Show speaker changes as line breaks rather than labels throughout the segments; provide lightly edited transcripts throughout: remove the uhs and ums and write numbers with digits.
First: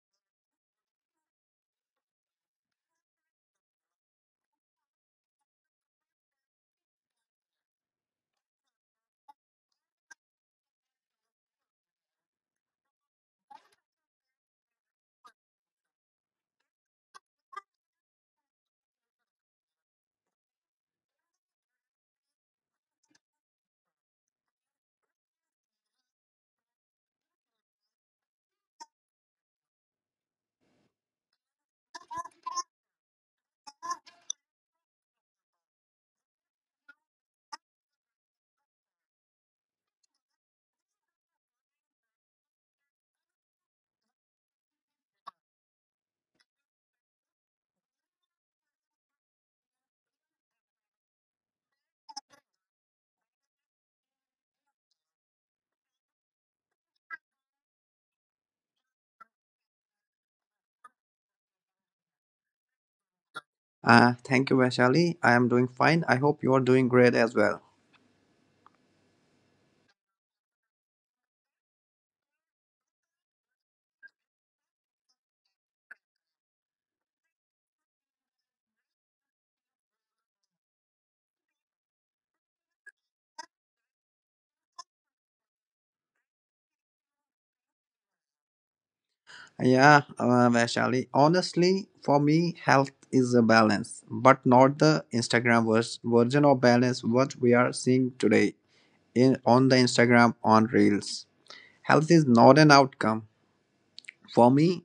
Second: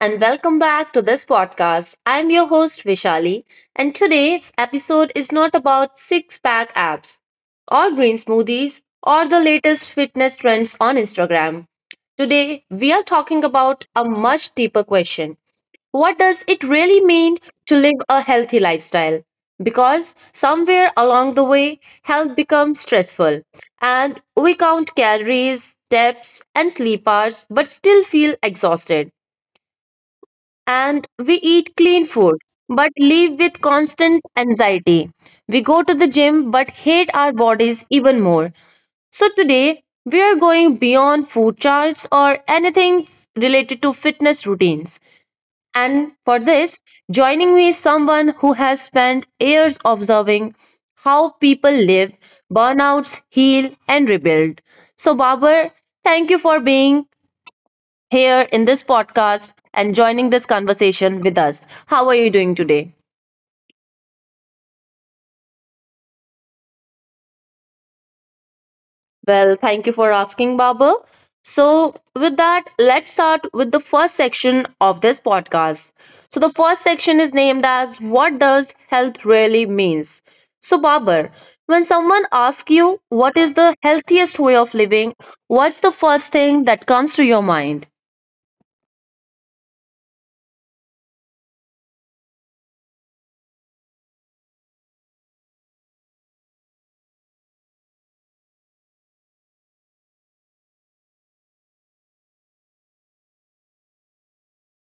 and welcome back to this podcast. I'm your host, Vishali, and today's episode is not about six pack abs, or green smoothies, or the latest fitness trends on Instagram. Today, we are talking about a much deeper question. What does it really mean to live a healthy lifestyle? Because somewhere along the way, health becomes stressful, and we count calories, steps, and sleep hours, but still feel exhausted, and we eat clean food but live with constant anxiety. We go to the gym but hate our bodies even more. So today we are going beyond food charts or anything related to fitness routines. And for this, joining me is someone who has spent years observing how people live, burnouts, heal, and rebuild. So, Babar, thank you for being here in this podcast and joining this conversation with us. How are you doing today?
Thank you, Vaishali. I am doing fine. I hope you are doing great as well.
Well, thank you for asking, Babur. So, with that, let's start with the first section of this podcast. So, the first section is named as What Does Health Really Means? So, Babur, when someone asks you what is the healthiest way of living, what's the first thing that comes to your mind?
Yeah, Vaishali, honestly, for me, health is a balance, but not the Instagram version of balance what we are seeing today in on the Instagram on Reels. Health is not an outcome. For me,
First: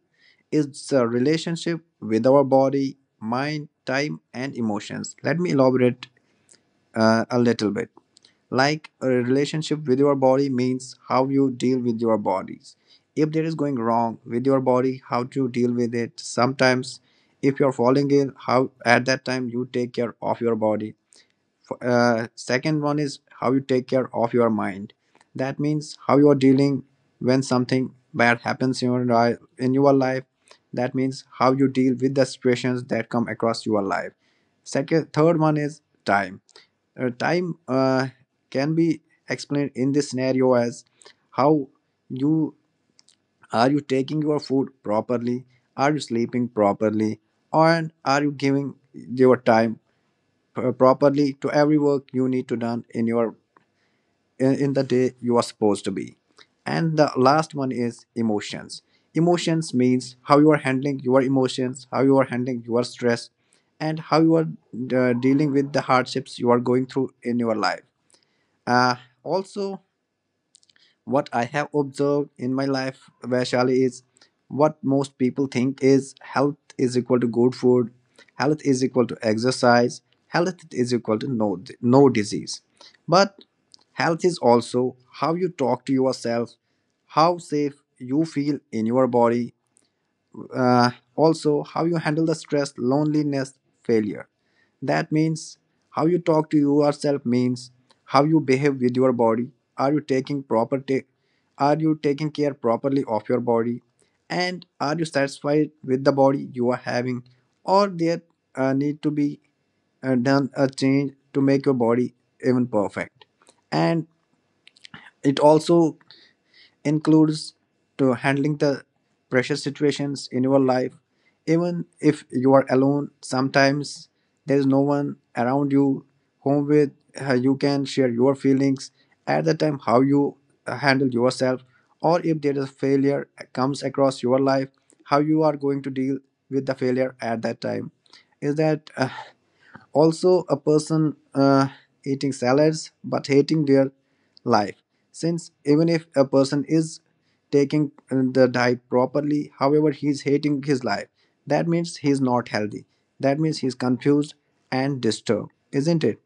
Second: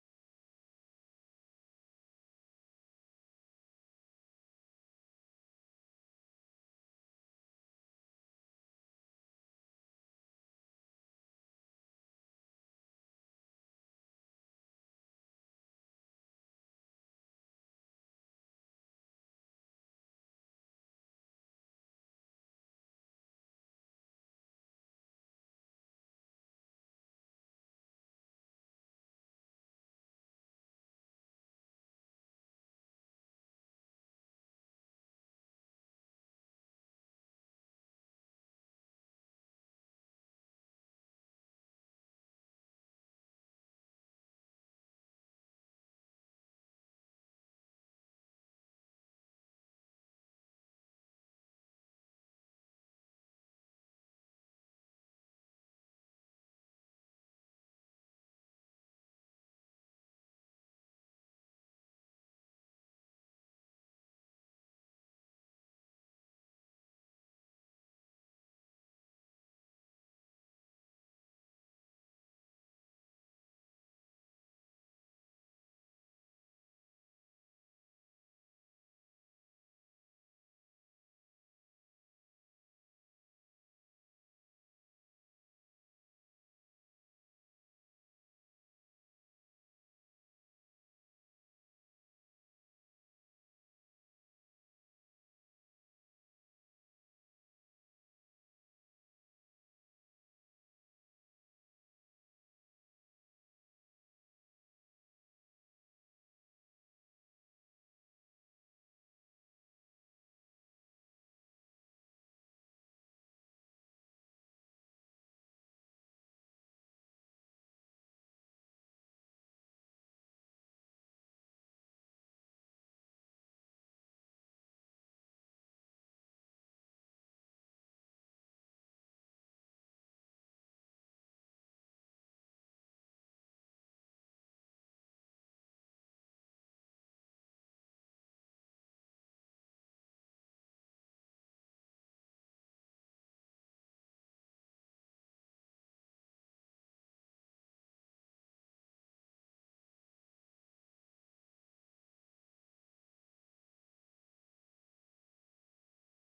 it's a relationship with our body, mind, time, and emotions. Let me elaborate a little bit. Like a relationship with your body means how you deal with your bodies, if there is going wrong with your body how to deal with it sometimes, if you're falling ill how at that time you take care of your body. Second one is how you take care of your mind. That means how you are dealing when something bad happens in your life. That means how you deal with the situations that come across your life. Second Third one is time. Time uh, can be explained in this scenario as how you are you taking your food properly, are you sleeping properly, and are you giving your time properly to every work you need to done in your, in the day you are supposed to be. And the last one is emotions. Emotions means how you are handling your emotions, how you are handling your stress, and how you are dealing with the hardships you are going through in your life. uh, Also, what I have observed in my life, Vaishali, is what most people think is health is equal to good food, health is equal to exercise, health is equal to no disease. But health is also how you talk to yourself, how safe you feel in your body, also how you handle the stress, loneliness, failure. That means how you talk to yourself means how you behave with your body. Are you taking are you taking care properly of your body, and are you satisfied with the body you are having, or there need to be done a change to make your body even perfect? And it also includes to handling the pressure situations in your life. Even if you are alone sometimes, there is no one around you whom with you can share your feelings, at the time how you handle yourself, or if there is a failure comes across your life, how you are going to deal with the failure at that time. Is that also a person eating salads but hating their life? Since even if a person is taking the diet properly, however he's hating his life, that means he's not healthy, that means he's confused and disturbed, isn't it?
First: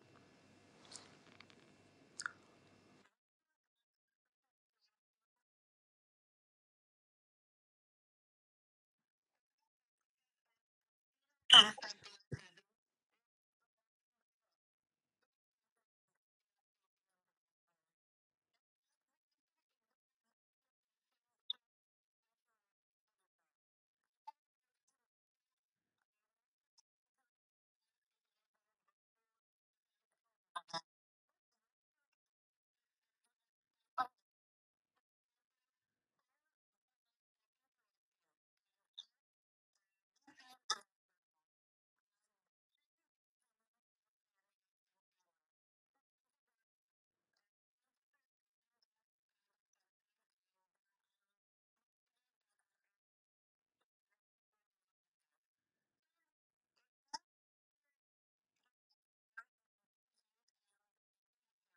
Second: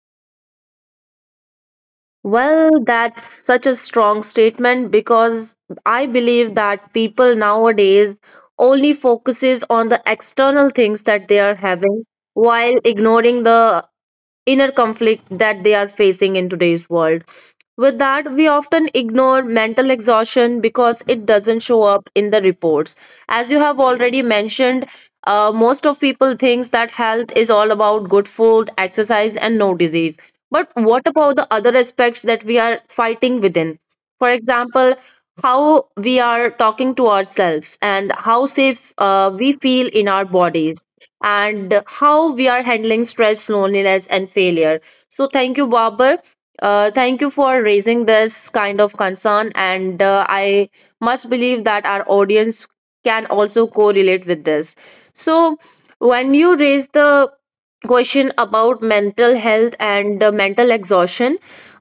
Well, that's such a strong statement because I believe that people nowadays only focuses on the external things that they are having while ignoring the inner conflict that they are facing in today's world. With that, we often ignore mental exhaustion because it doesn't show up in the reports. As you have already mentioned, most of people thinks that health is all about good food, exercise, and no disease. But what about the other aspects that we are fighting within? For example, how we are talking to ourselves and how safe we feel in our bodies and how we are handling stress, loneliness, and failure. So, thank you, Babar. Thank you for raising this kind of concern, and I much believe that our audience can also correlate with this. So, when you raise the question about mental health and mental exhaustion,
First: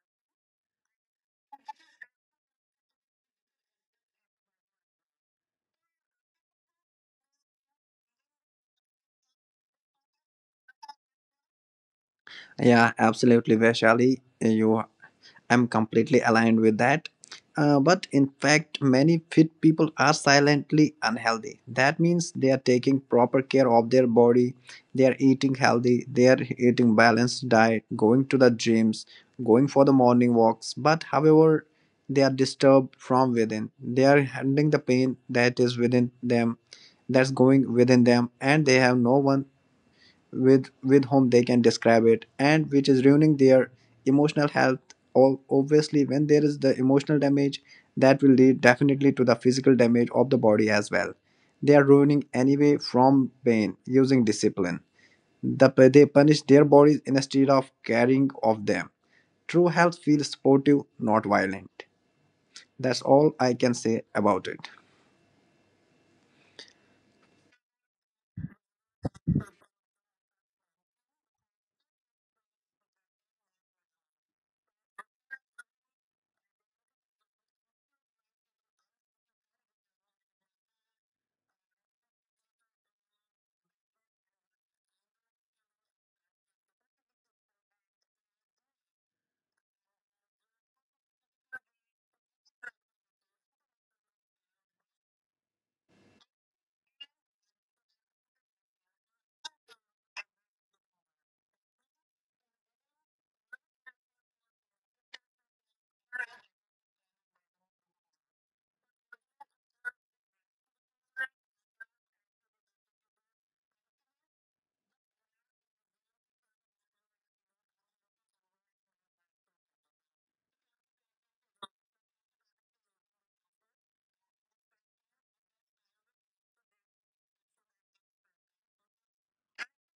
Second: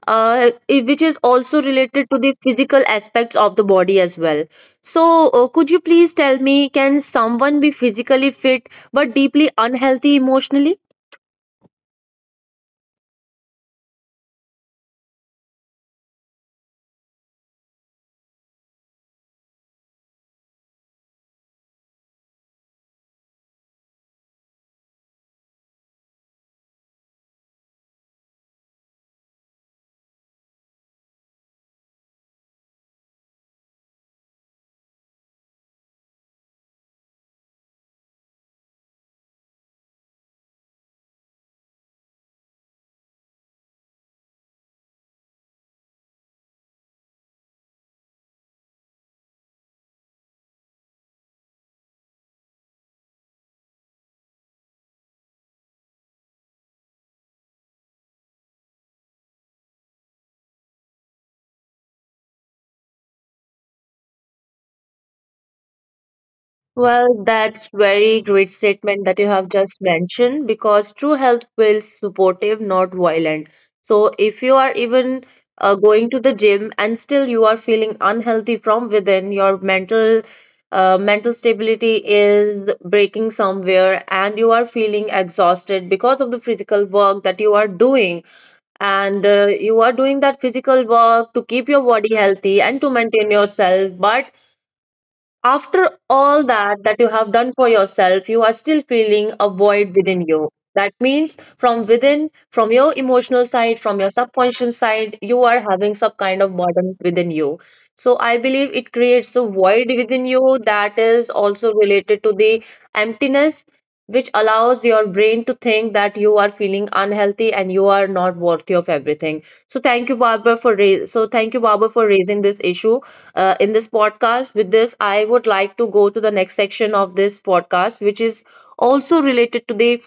which is also related to the physical aspects of the body as well. So, could you please tell me, can someone be physically fit but deeply unhealthy emotionally?
Yeah, absolutely, Vaishali. I'm completely aligned with that. But in fact, many fit people are silently unhealthy. That means they are taking proper care of their body, they are eating healthy, they are eating balanced diet, going to the gyms, going for the morning walks. But however, they are disturbed from within. They are handling the pain that is within them, that's going within them, and they have no one with whom they can describe it, and which is ruining their emotional health. Obviously, when there is the emotional damage, that will lead definitely to the physical damage of the body as well. They are ruining anyway from pain using discipline. They punish their bodies instead of caring of them. True health feels supportive, not violent. That's all I can say about it.
Well, that's very great statement that you have just mentioned because true health feels supportive, not violent. So if you are even going to the gym and still you are feeling unhealthy from within, your mental stability is breaking somewhere and you are feeling exhausted because of the physical work that you are doing, and you are doing that physical work to keep your body healthy and to maintain yourself, but after all that you have done for yourself, you are still feeling a void within you. That means from within, from your emotional side, from your subconscious side, you are having some kind of burden within you. So I believe it creates a void within you that is also related to the emptiness, which allows your brain to think that you are feeling unhealthy and you are not worthy of everything. So thank you, Barbara, for raising this issue in this podcast. With this, I would like to go to the next section of this podcast, which is also related to the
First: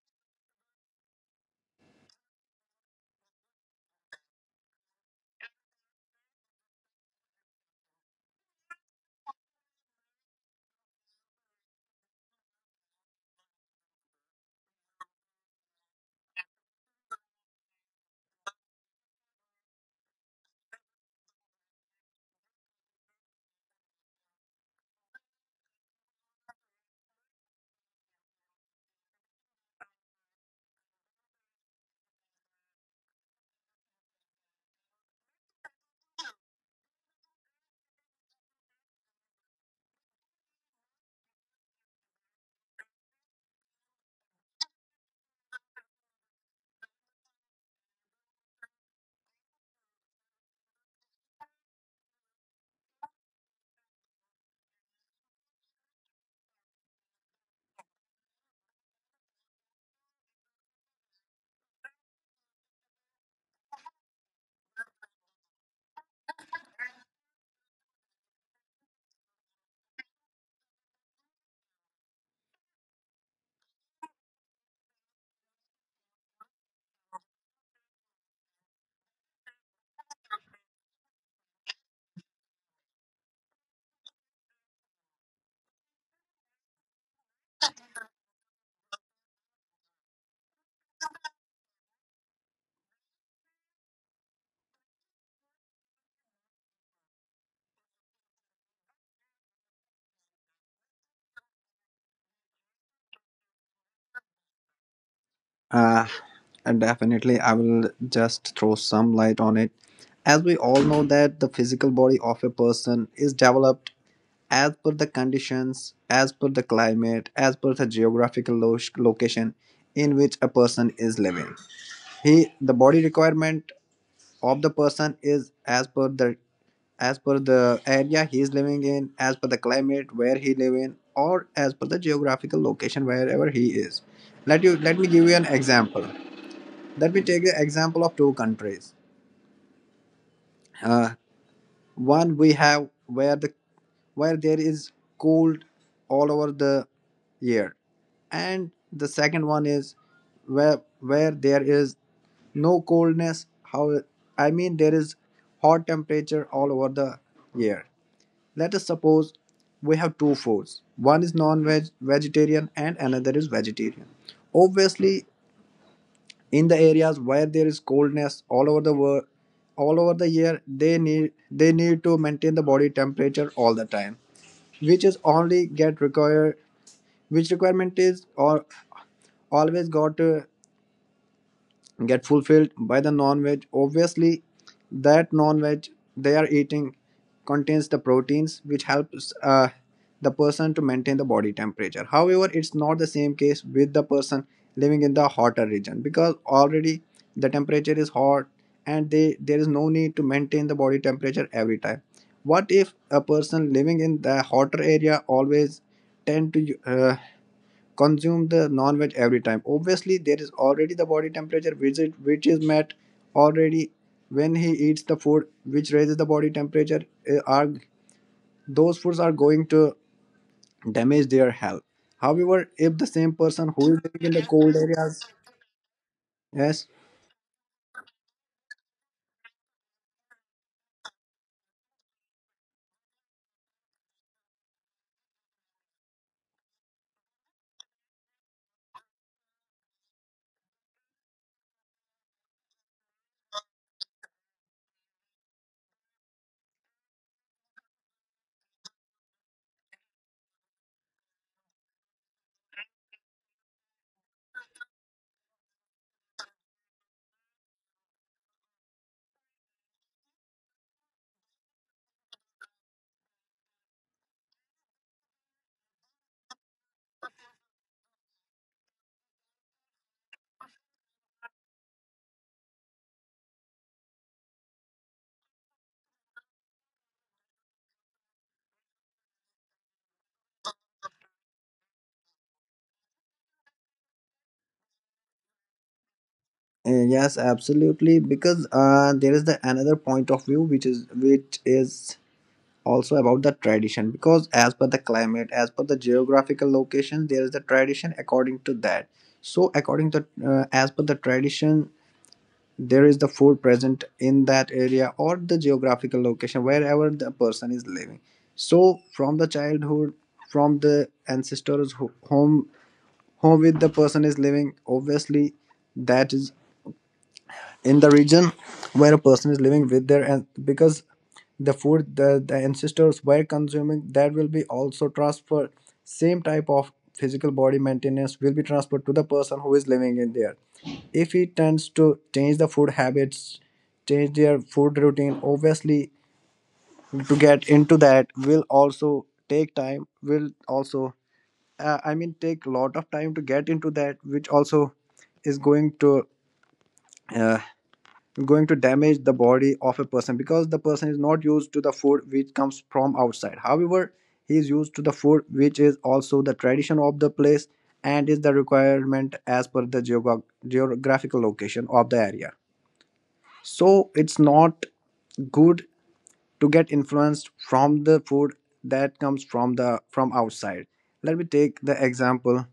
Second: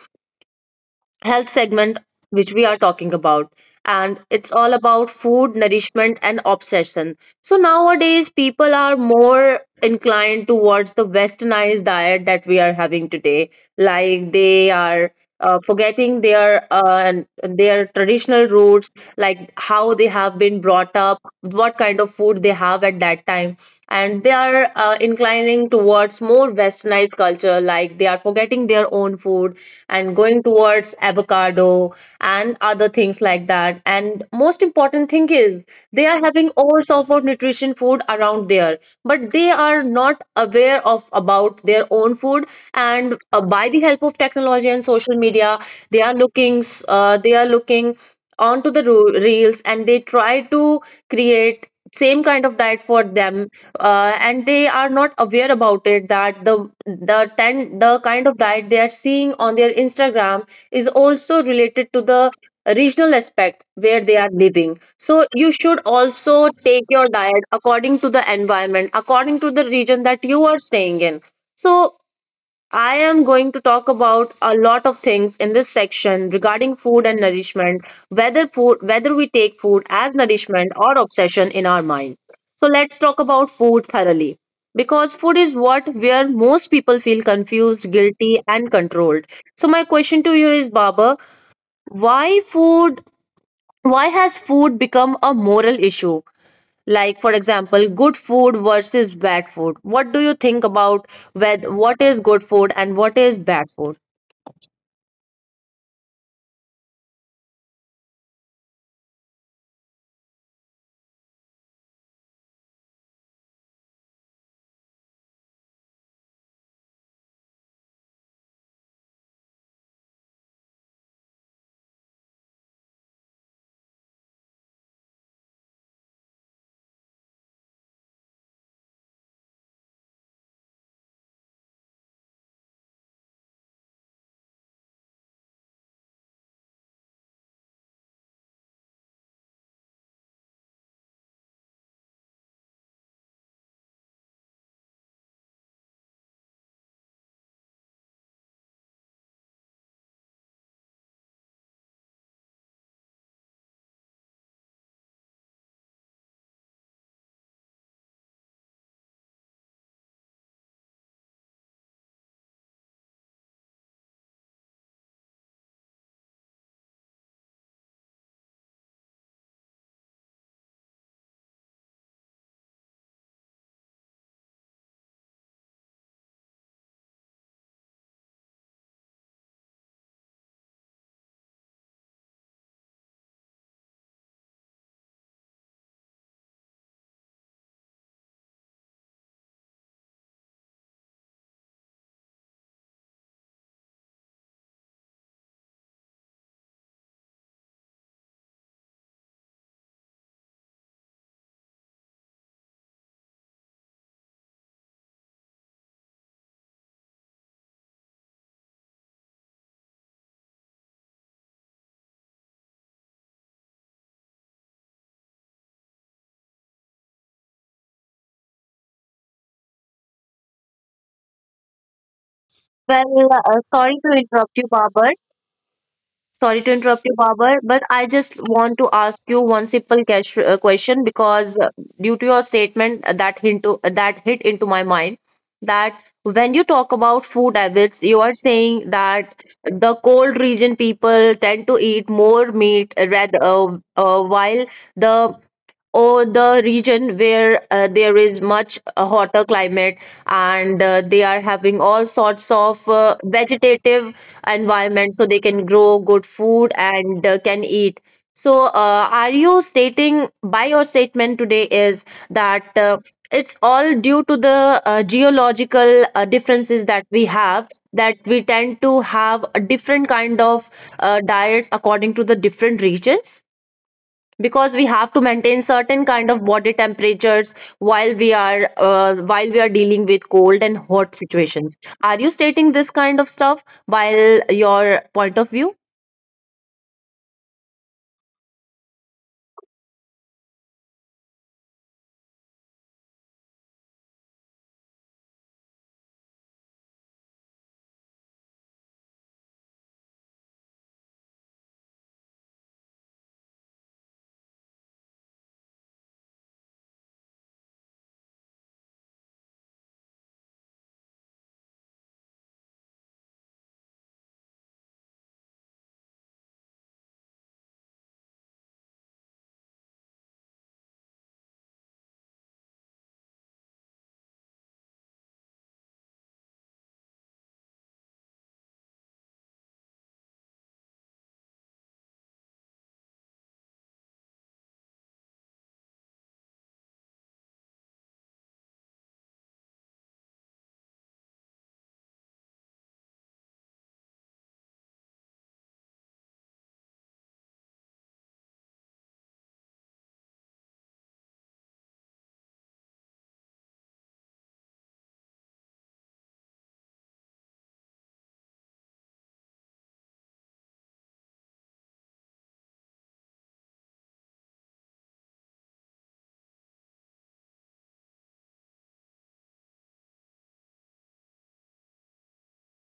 health segment which we are talking about, and it's all about food, nourishment, and obsession. So nowadays people are more inclined towards the westernized diet that we are having today, like they are forgetting their and their traditional roots, like how they have been brought up, what kind of food they have at that time, and they are inclining towards more westernized culture, like they are forgetting their own food and going towards avocado and other things like that. And most important thing is they are having all sorts of nutrition food around there, but they are not aware of about their own food. And by the help of technology and social media, they are they are looking onto the reels and they try to create same kind of diet for them, and they are not aware about it that the kind of diet they are seeing on their Instagram is also related to the regional aspect where they are living. So you should also take your diet according to the environment, according to the region that you are staying in. So I am going to talk about a lot of things in this section regarding food and nourishment, whether food whether we take food as nourishment or obsession in our mind. So let's talk about food thoroughly. Because food is what where most people feel confused, guilty and controlled. So my question to you is Baba, why food why has food become a moral issue? Like for example, good food versus bad food. What do you think about whether what is good food and what is bad food?
Uh, Definitely, I will just throw some light on it. As we all know that the physical body of a person is developed as per the conditions, as per the climate, as per the geographical location in which a person is living. The body requirement of the person is as per the, as per the area he is living in, as per the climate where he live in, or as per the geographical location wherever he is. Let me give you an example. Let me take the example of two countries. Uh, One we have where the where there is cold all over the year, and the second one is where there is no coldness. How, I mean, there is hot temperature all over the year. Let us suppose we have two foods. One is non-veg vegetarian, and another is vegetarian. Obviously, in the areas where there is coldness all over the world all over the year, they need to maintain the body temperature all the time, which is only get required, which requirement is or always got get fulfilled by the non-veg. Obviously, that non-veg they are eating contains the proteins which helps the person to maintain the body temperature. However, it's not the same case with the person living in the hotter region, because already the temperature is hot, and they there is no need to maintain the body temperature every time. What if a person living in the hotter area always tend to consume the non-veg every time? Obviously, there is already the body temperature which which is met already. When he eats the food which raises the body temperature, are those foods are going to damage their health? However, if the
Well,
same person
sorry
who
to
is living in
interrupt
the
you,
cold
Babar.
areas,
Sorry to
yes.
interrupt you, Babar, but I just want to ask you one simple question, because due to your statement, that hit into my mind that when you talk about food habits, you are saying that the cold region people tend to eat more meat, rather while the or the region where there is much hotter climate and they are having all sorts of vegetative environment, so they can grow good food and can eat. So are you stating by your statement today is that it's all due to the geological differences that we have, that we tend to have a different kind of diets according to the different regions, because we have to maintain certain kind of body temperatures while we are dealing with cold and hot situations? Are you stating this kind of stuff while your point of view?
Yes, absolutely, because there is the another point of view which is also about the tradition, because as per the climate, as per the geographical location, there is the tradition according to that. So according to as per the tradition, there is the food present in that area or the geographical location wherever the person is living. So from the childhood, from the ancestors home with the person is living. Obviously, that is in the region where a person is living with their, and because the food the ancestors were consuming, that will be also transferred, same type of physical body maintenance will be transferred to the person who is living in there. If he tends to change the food habits, change their food routine, obviously to get into that will also take time, will also I mean take a lot of time to get into that, which also is going to uh, going to damage the body of a person, because the person is not used to the food which comes from outside. However, he is used to the food which is also the tradition of the place and is the requirement as per the geographical location of the area. So it's not good to get influenced from the food that comes from the from outside. Let me take the example,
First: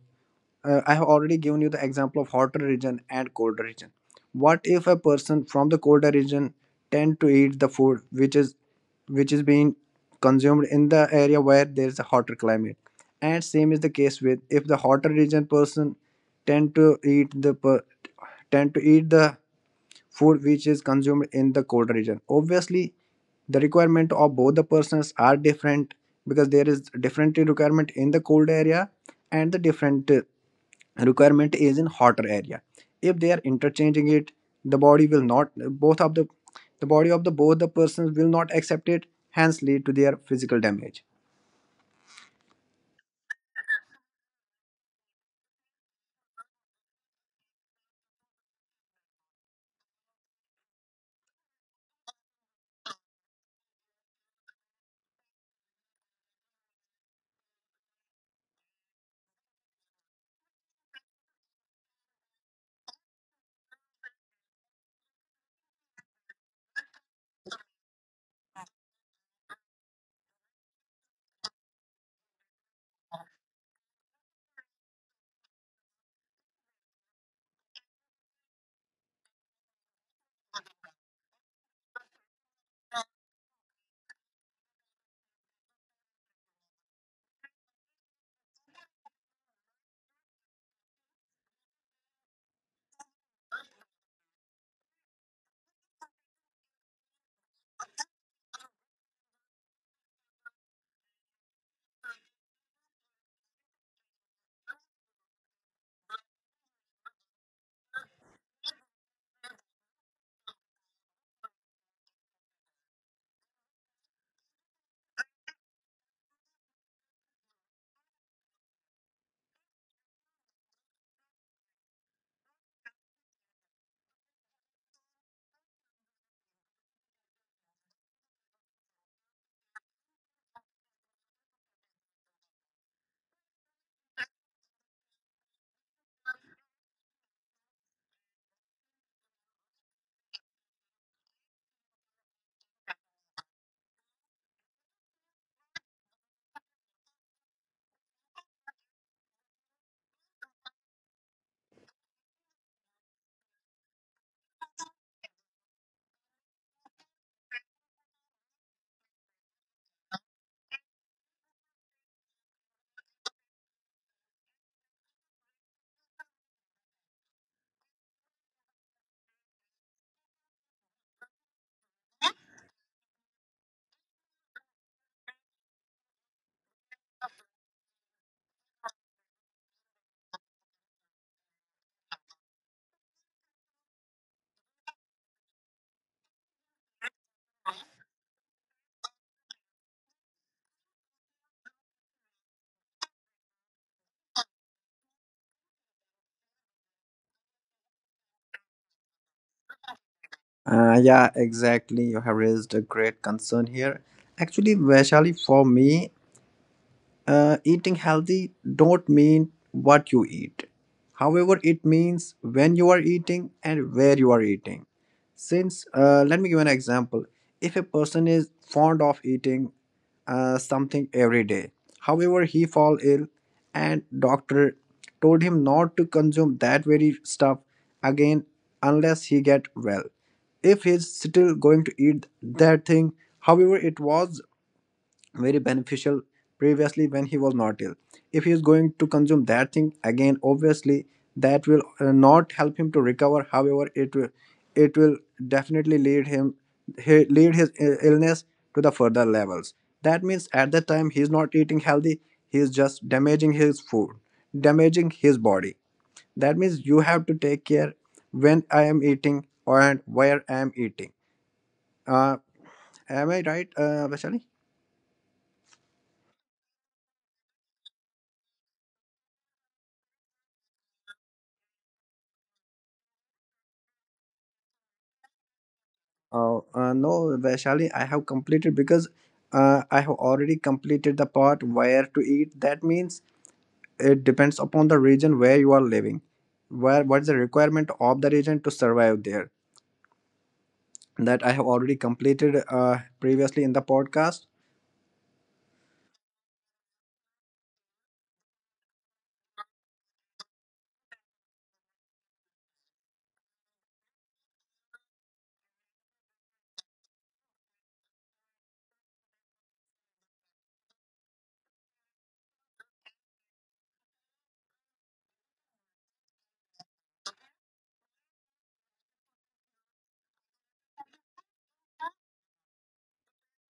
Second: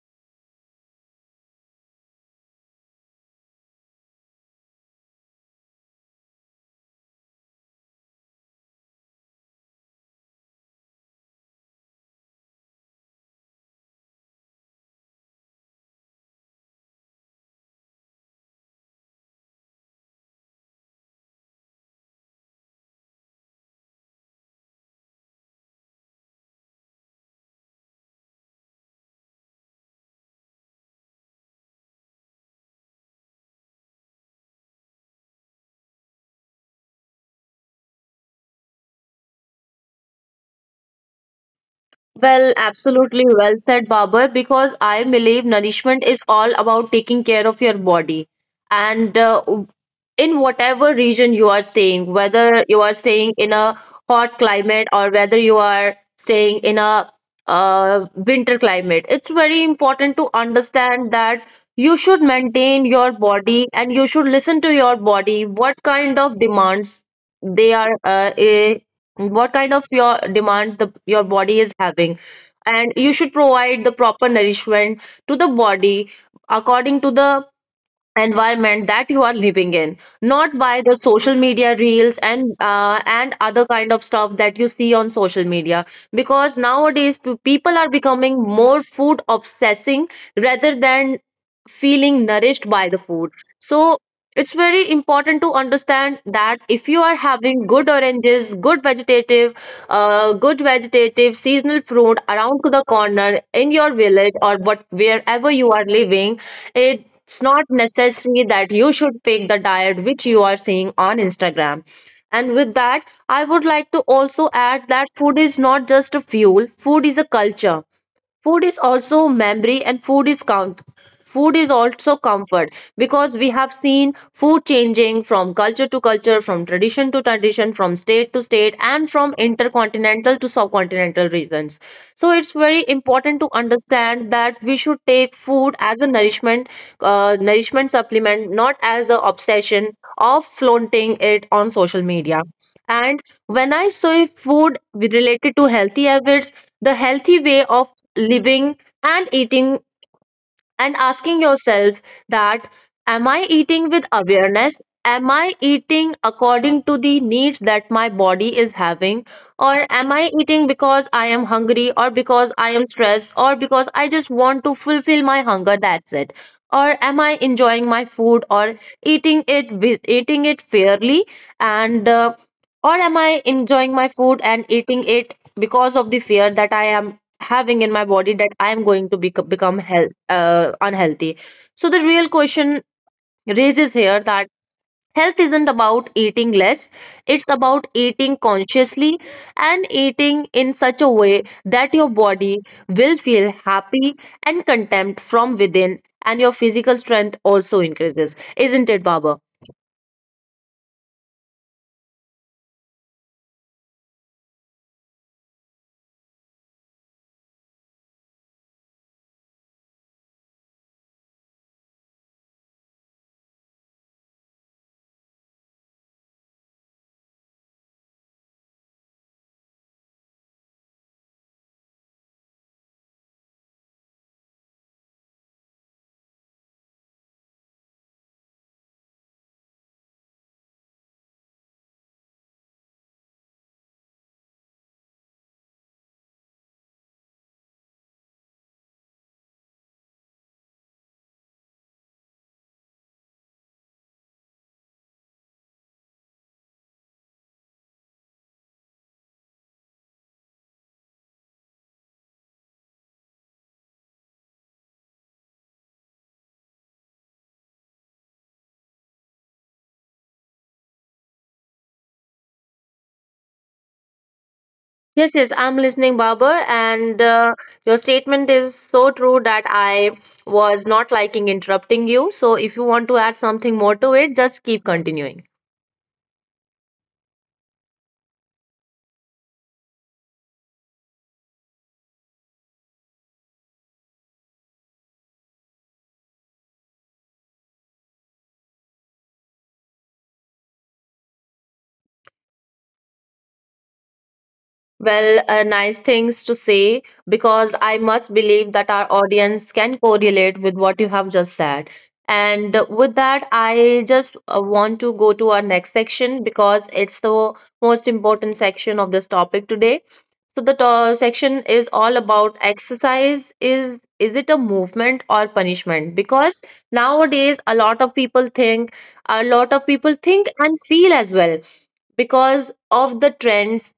I have already given you the example of hotter region and colder region. What if a person from the colder region tend to eat the food which is, which is being consumed in the area where there is a hotter climate? And same is the case with if the hotter region person tend to eat the per- tend to eat the food which is consumed in the cold region. Obviously, the requirement of both the persons are different, because there is different requirement in the cold area, and the different requirement is in hotter area. If they are interchanging it, the body will not, both of the body of the both the persons will not accept it, hence lead to their physical damage.
Well, absolutely well said, Babar, because I believe nourishment is all about taking care of your body. And in whatever region you are staying, whether you are staying in a hot climate or whether you are staying in a winter climate, it's very important to understand that you should maintain your body and you should listen to your body, what kind of demands they are uh, eh, what kind of your demands the your body is having, and you should provide the proper nourishment to the body according to the environment that you are living in, not by the social media reels and other kind of stuff that you see on social media, because nowadays people are becoming more food obsessing rather than feeling nourished by the food. So it's very important to understand that if you are having good oranges, good vegetative seasonal fruit around to the corner in your village or what wherever you are living it. It's not necessary that you should pick the diet which you are seeing on Instagram. And with that, I would like to also add that food is not just a fuel, food is a culture. Food is also memory and food is count. Food is also comfort, because we have seen food changing from culture to culture, from tradition to tradition, from state to state, and from intercontinental to subcontinental regions. So it's very important to understand that we should take food as a nourishment, nourishment supplement, not as an obsession of flaunting it on social media. And when I say food related to healthy habits, the healthy way of living and eating and asking yourself that am I eating with awareness, am I eating according to the needs that my body is having, or am I eating because I am hungry, or because I am stressed, or because I just want to fulfill my hunger, that's it, or am I enjoying my food, or eating it fairly, and or am I enjoying my food and eating it because of the fear that I am having in my body, that I am going to be become unhealthy. So the real question raises here that health isn't about eating less; it's about eating consciously and eating in such a way that your body will feel happy and content from within, and your physical strength also increases. Isn't it, Baba?
Yeah, exactly, you have raised a great concern here. Actually, Vaishali, for me, eating healthy don't mean what you eat, however it means when you are eating and where you are eating. Since let me give an example. If a person is fond of eating something every day, however he fall ill, and doctor told him not to consume that very stuff again unless he get well, if he's still going to eat that thing, however it was very beneficial previously when he was not ill, if he is going to consume that thing again, obviously that will not help him to recover, however it will, it will definitely lead him, lead his illness to the further levels. That means at that time he is not eating healthy, he is just damaging his food, damaging his body. That means you have to take care when I am eating and where I am eating. uh, am I right, Vaishali?
Yes, yes, I'm listening, Babar, and your statement is so true that I was not liking interrupting you. So, if you want to add something more to it, just keep continuing.
No, Vaishali, I have completed, because I have already completed the part where to eat. That means it depends upon the region where you are living, where what's the requirement of the region to survive there. That I have already completed previously in the podcast.
Well, nice things to say because I much believe that our audience can correlate with what you have just said. And With that, I just want to go to our next section because it's the most important section of this topic today. So the section is all about exercise. Is it a movement or punishment? Because nowadays, a lot of people think and feel as well because of the trends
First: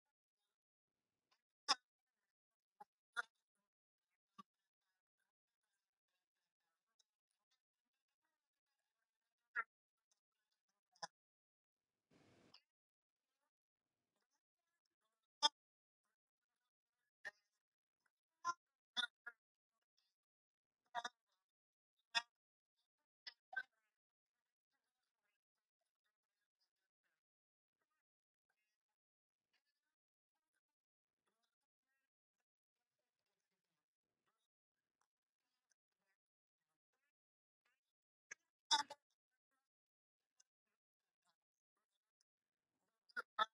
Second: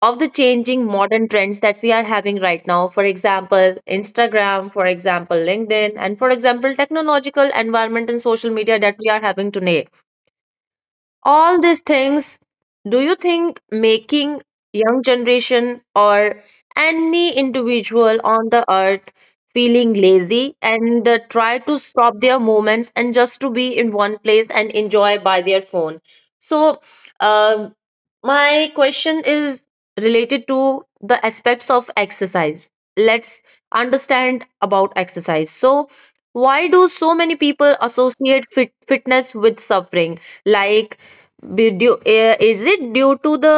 of the changing modern trends that we are having right now. For example, Instagram, for example, LinkedIn, and for example, technological environment and social media that we are having today, all these things, do you think making young generation or any individual on the earth feeling lazy and try to stop their movements and just to be in one place and enjoy by their phone? So um my question is related to the aspects of exercise. Let's understand about exercise. So why do so many people associate fitness with suffering? Like, is it due to the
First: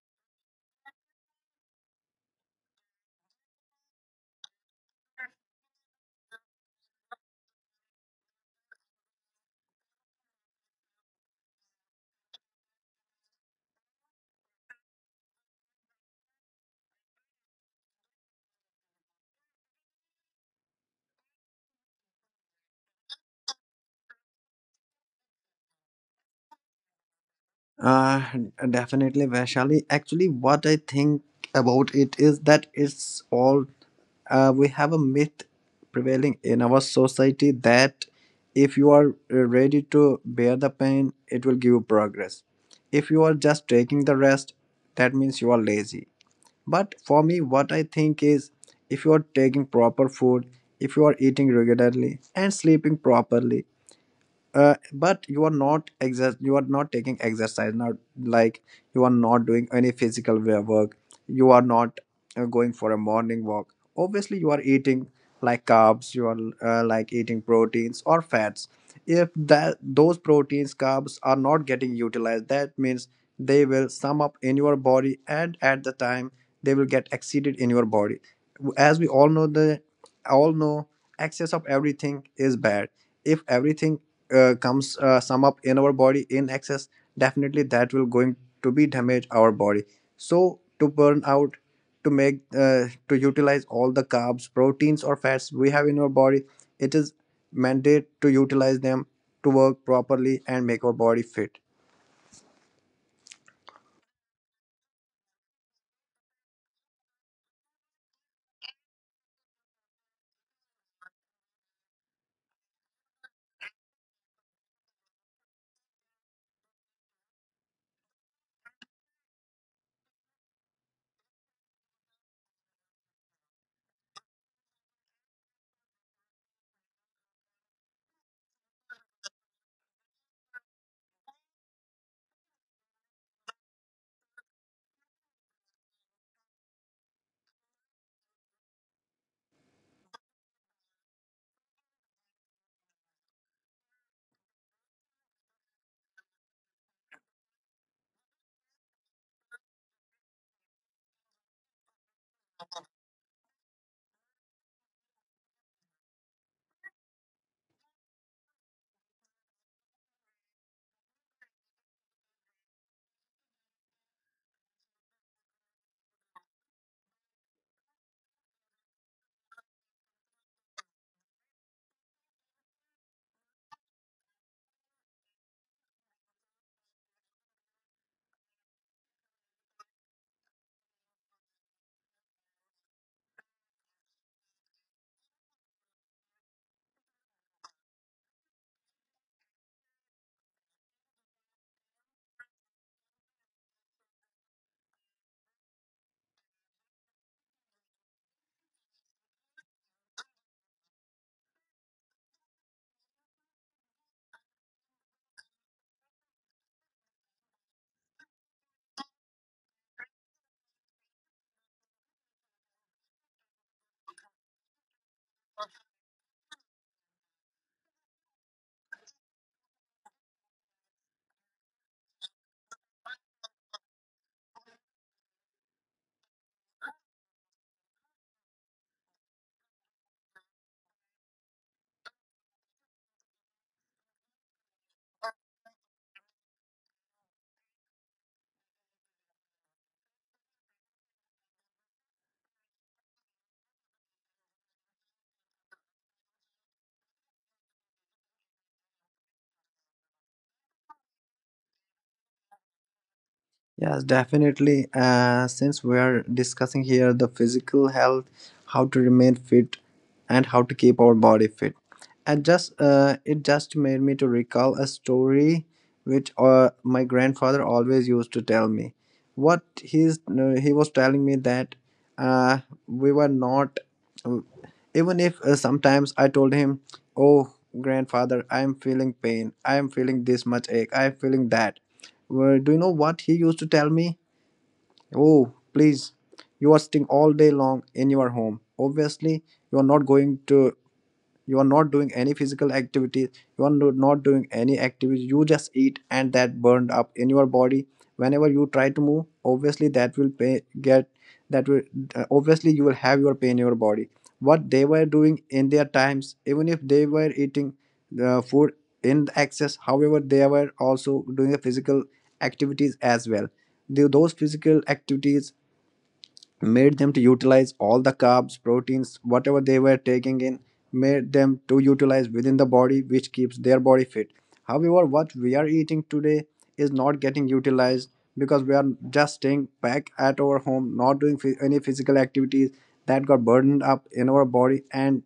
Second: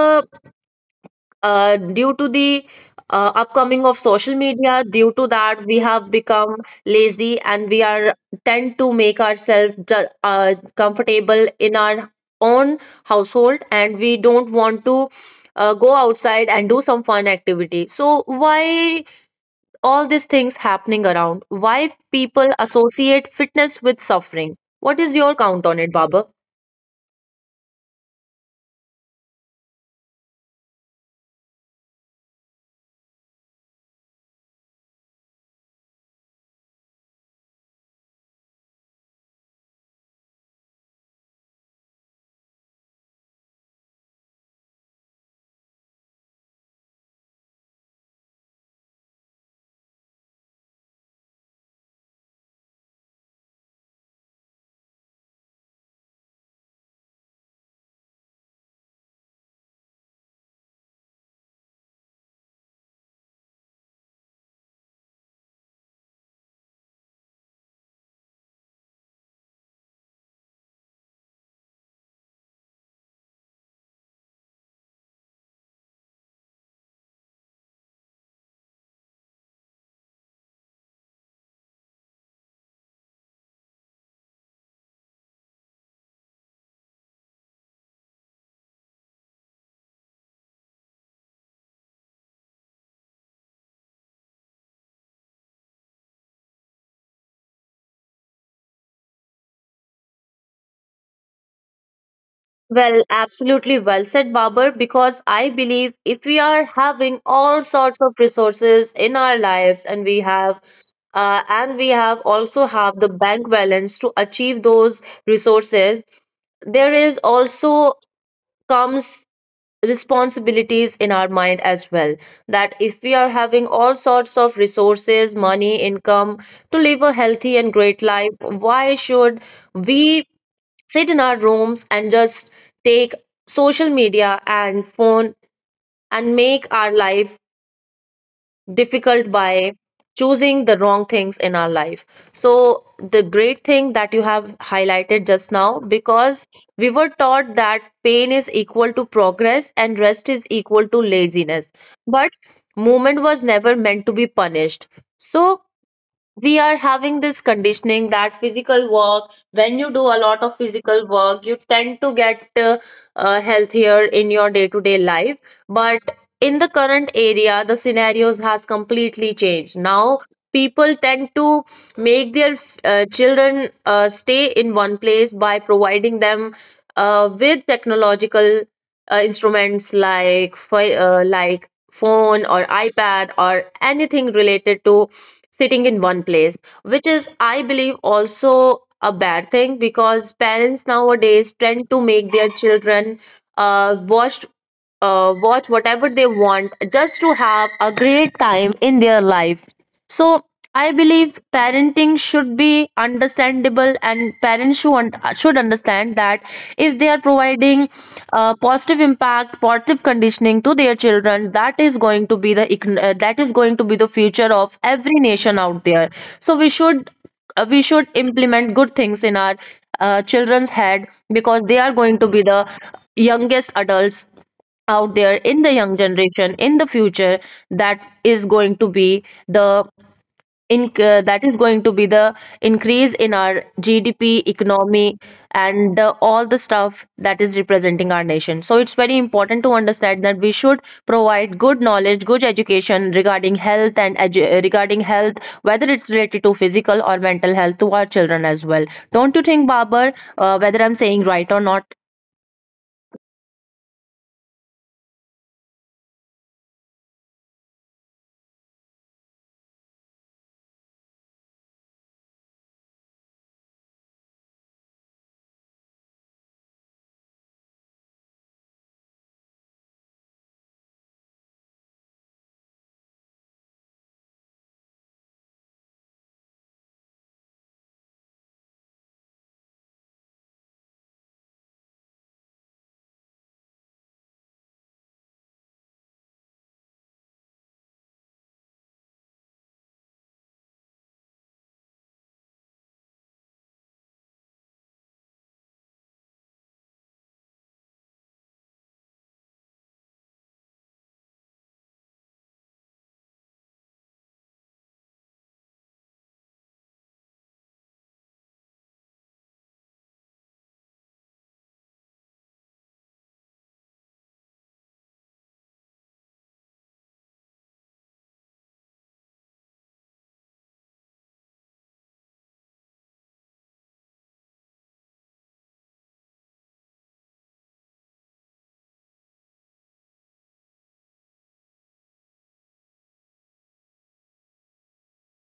uh, due to the upcoming of social media, due to that we have become lazy and we are tend to make ourselves comfortable in our own household and we don't want to go outside and do some fun activity? So why all these things happening around, why people associate fitness with suffering? What is your count on it, baba?
Uh, Definitely, Vaishali. Actually, what I think about it is that it's all we have a myth prevailing in our society that if you are ready to bear the pain, it will give you progress. If you are just taking the rest, that means you are lazy. But for me, what I think is if you are taking proper food, if you are eating regularly and sleeping properly, but you are not taking exercise now, like you are not doing any physical work, you are not going for a morning walk. Obviously, you are eating like carbs, you are like eating proteins or fats. If that those proteins, carbs are not getting utilized, that means they will sum up in your body, and at the time they will get exceeded in your body. As we all know, all know excess of everything is bad. If everything comes, sum up in our body in excess, definitely that will going to be damage our body. So to burn out, to utilize all the carbs, proteins or fats we have in our body, it is mandate to utilize them, to work properly and make our body fit.
Well, absolutely well said, Babar, because I believe if we are having all sorts of resources in our lives and we have also have the bank balance to achieve those resources, there is also comes responsibilities in our mind as well, that if we are having all sorts of resources, money, income to live a healthy and great life, why should we sit in our rooms and just take social media and phone and make our life difficult by choosing the wrong things in our life? So the great thing that you have highlighted just now, because we were taught that pain is equal to progress and rest is equal to laziness, but movement was never meant to be punished. So we are having this conditioning that physical work, when you do a lot of physical work, you tend to get healthier in your day to day life. But in the current area, the scenarios has completely changed now. People tend to make their children stay in one place by providing them with technological instruments like like phone or iPad or anything related to sitting in one place, which is, I believe, also a bad thing, because parents nowadays tend to make their children uh, watch watch whatever they want just to have a great time in their life. So I believe parenting should be understandable, and parents should should understand that if they are providing positive impact, positive conditioning to their children, that is going to be the future of every nation out there. So we should implement good things in our children's head, because they are going to be the youngest adults out there in the young generation in the future. That is going to be the in that is going to be the increase in our GDP, economy, and all the stuff that is representing our nation. So it's very important to understand that we should provide good knowledge, good education regarding health and regarding health, whether it's related to physical or mental health, to our children as well. Don't you think, Babar, whether I'm saying right or not?
Yes, definitely. Since we are discussing here the physical health, how to remain fit, and how to keep our body fit, and just it just made me to recall a story which my grandfather always used to tell me. What he's no, He was telling me that uh, we were not, even if sometimes I told him, "Oh, grandfather, I am feeling pain. I am feeling this much ache. I am feeling that." Well, do you know what he used to tell me? Oh, please, you are sitting all day long in your home. Obviously, you are not going to you are not doing any physical activity, you are not doing any activity, you just eat and that burned up in your body. Whenever you try to move, obviously that will pay, get that will obviously you will have your pain in your body. What they were doing in their times, even if they were eating the food in excess, however they were also doing the physical activities as well. Those physical activities made them to utilize all the carbs, proteins whatever they were taking in, made them to utilize within the body, which keeps their body fit. However, what we are eating today is not getting utilized because we are just staying back at our home, not doing any physical activities, that got burdened up in our body and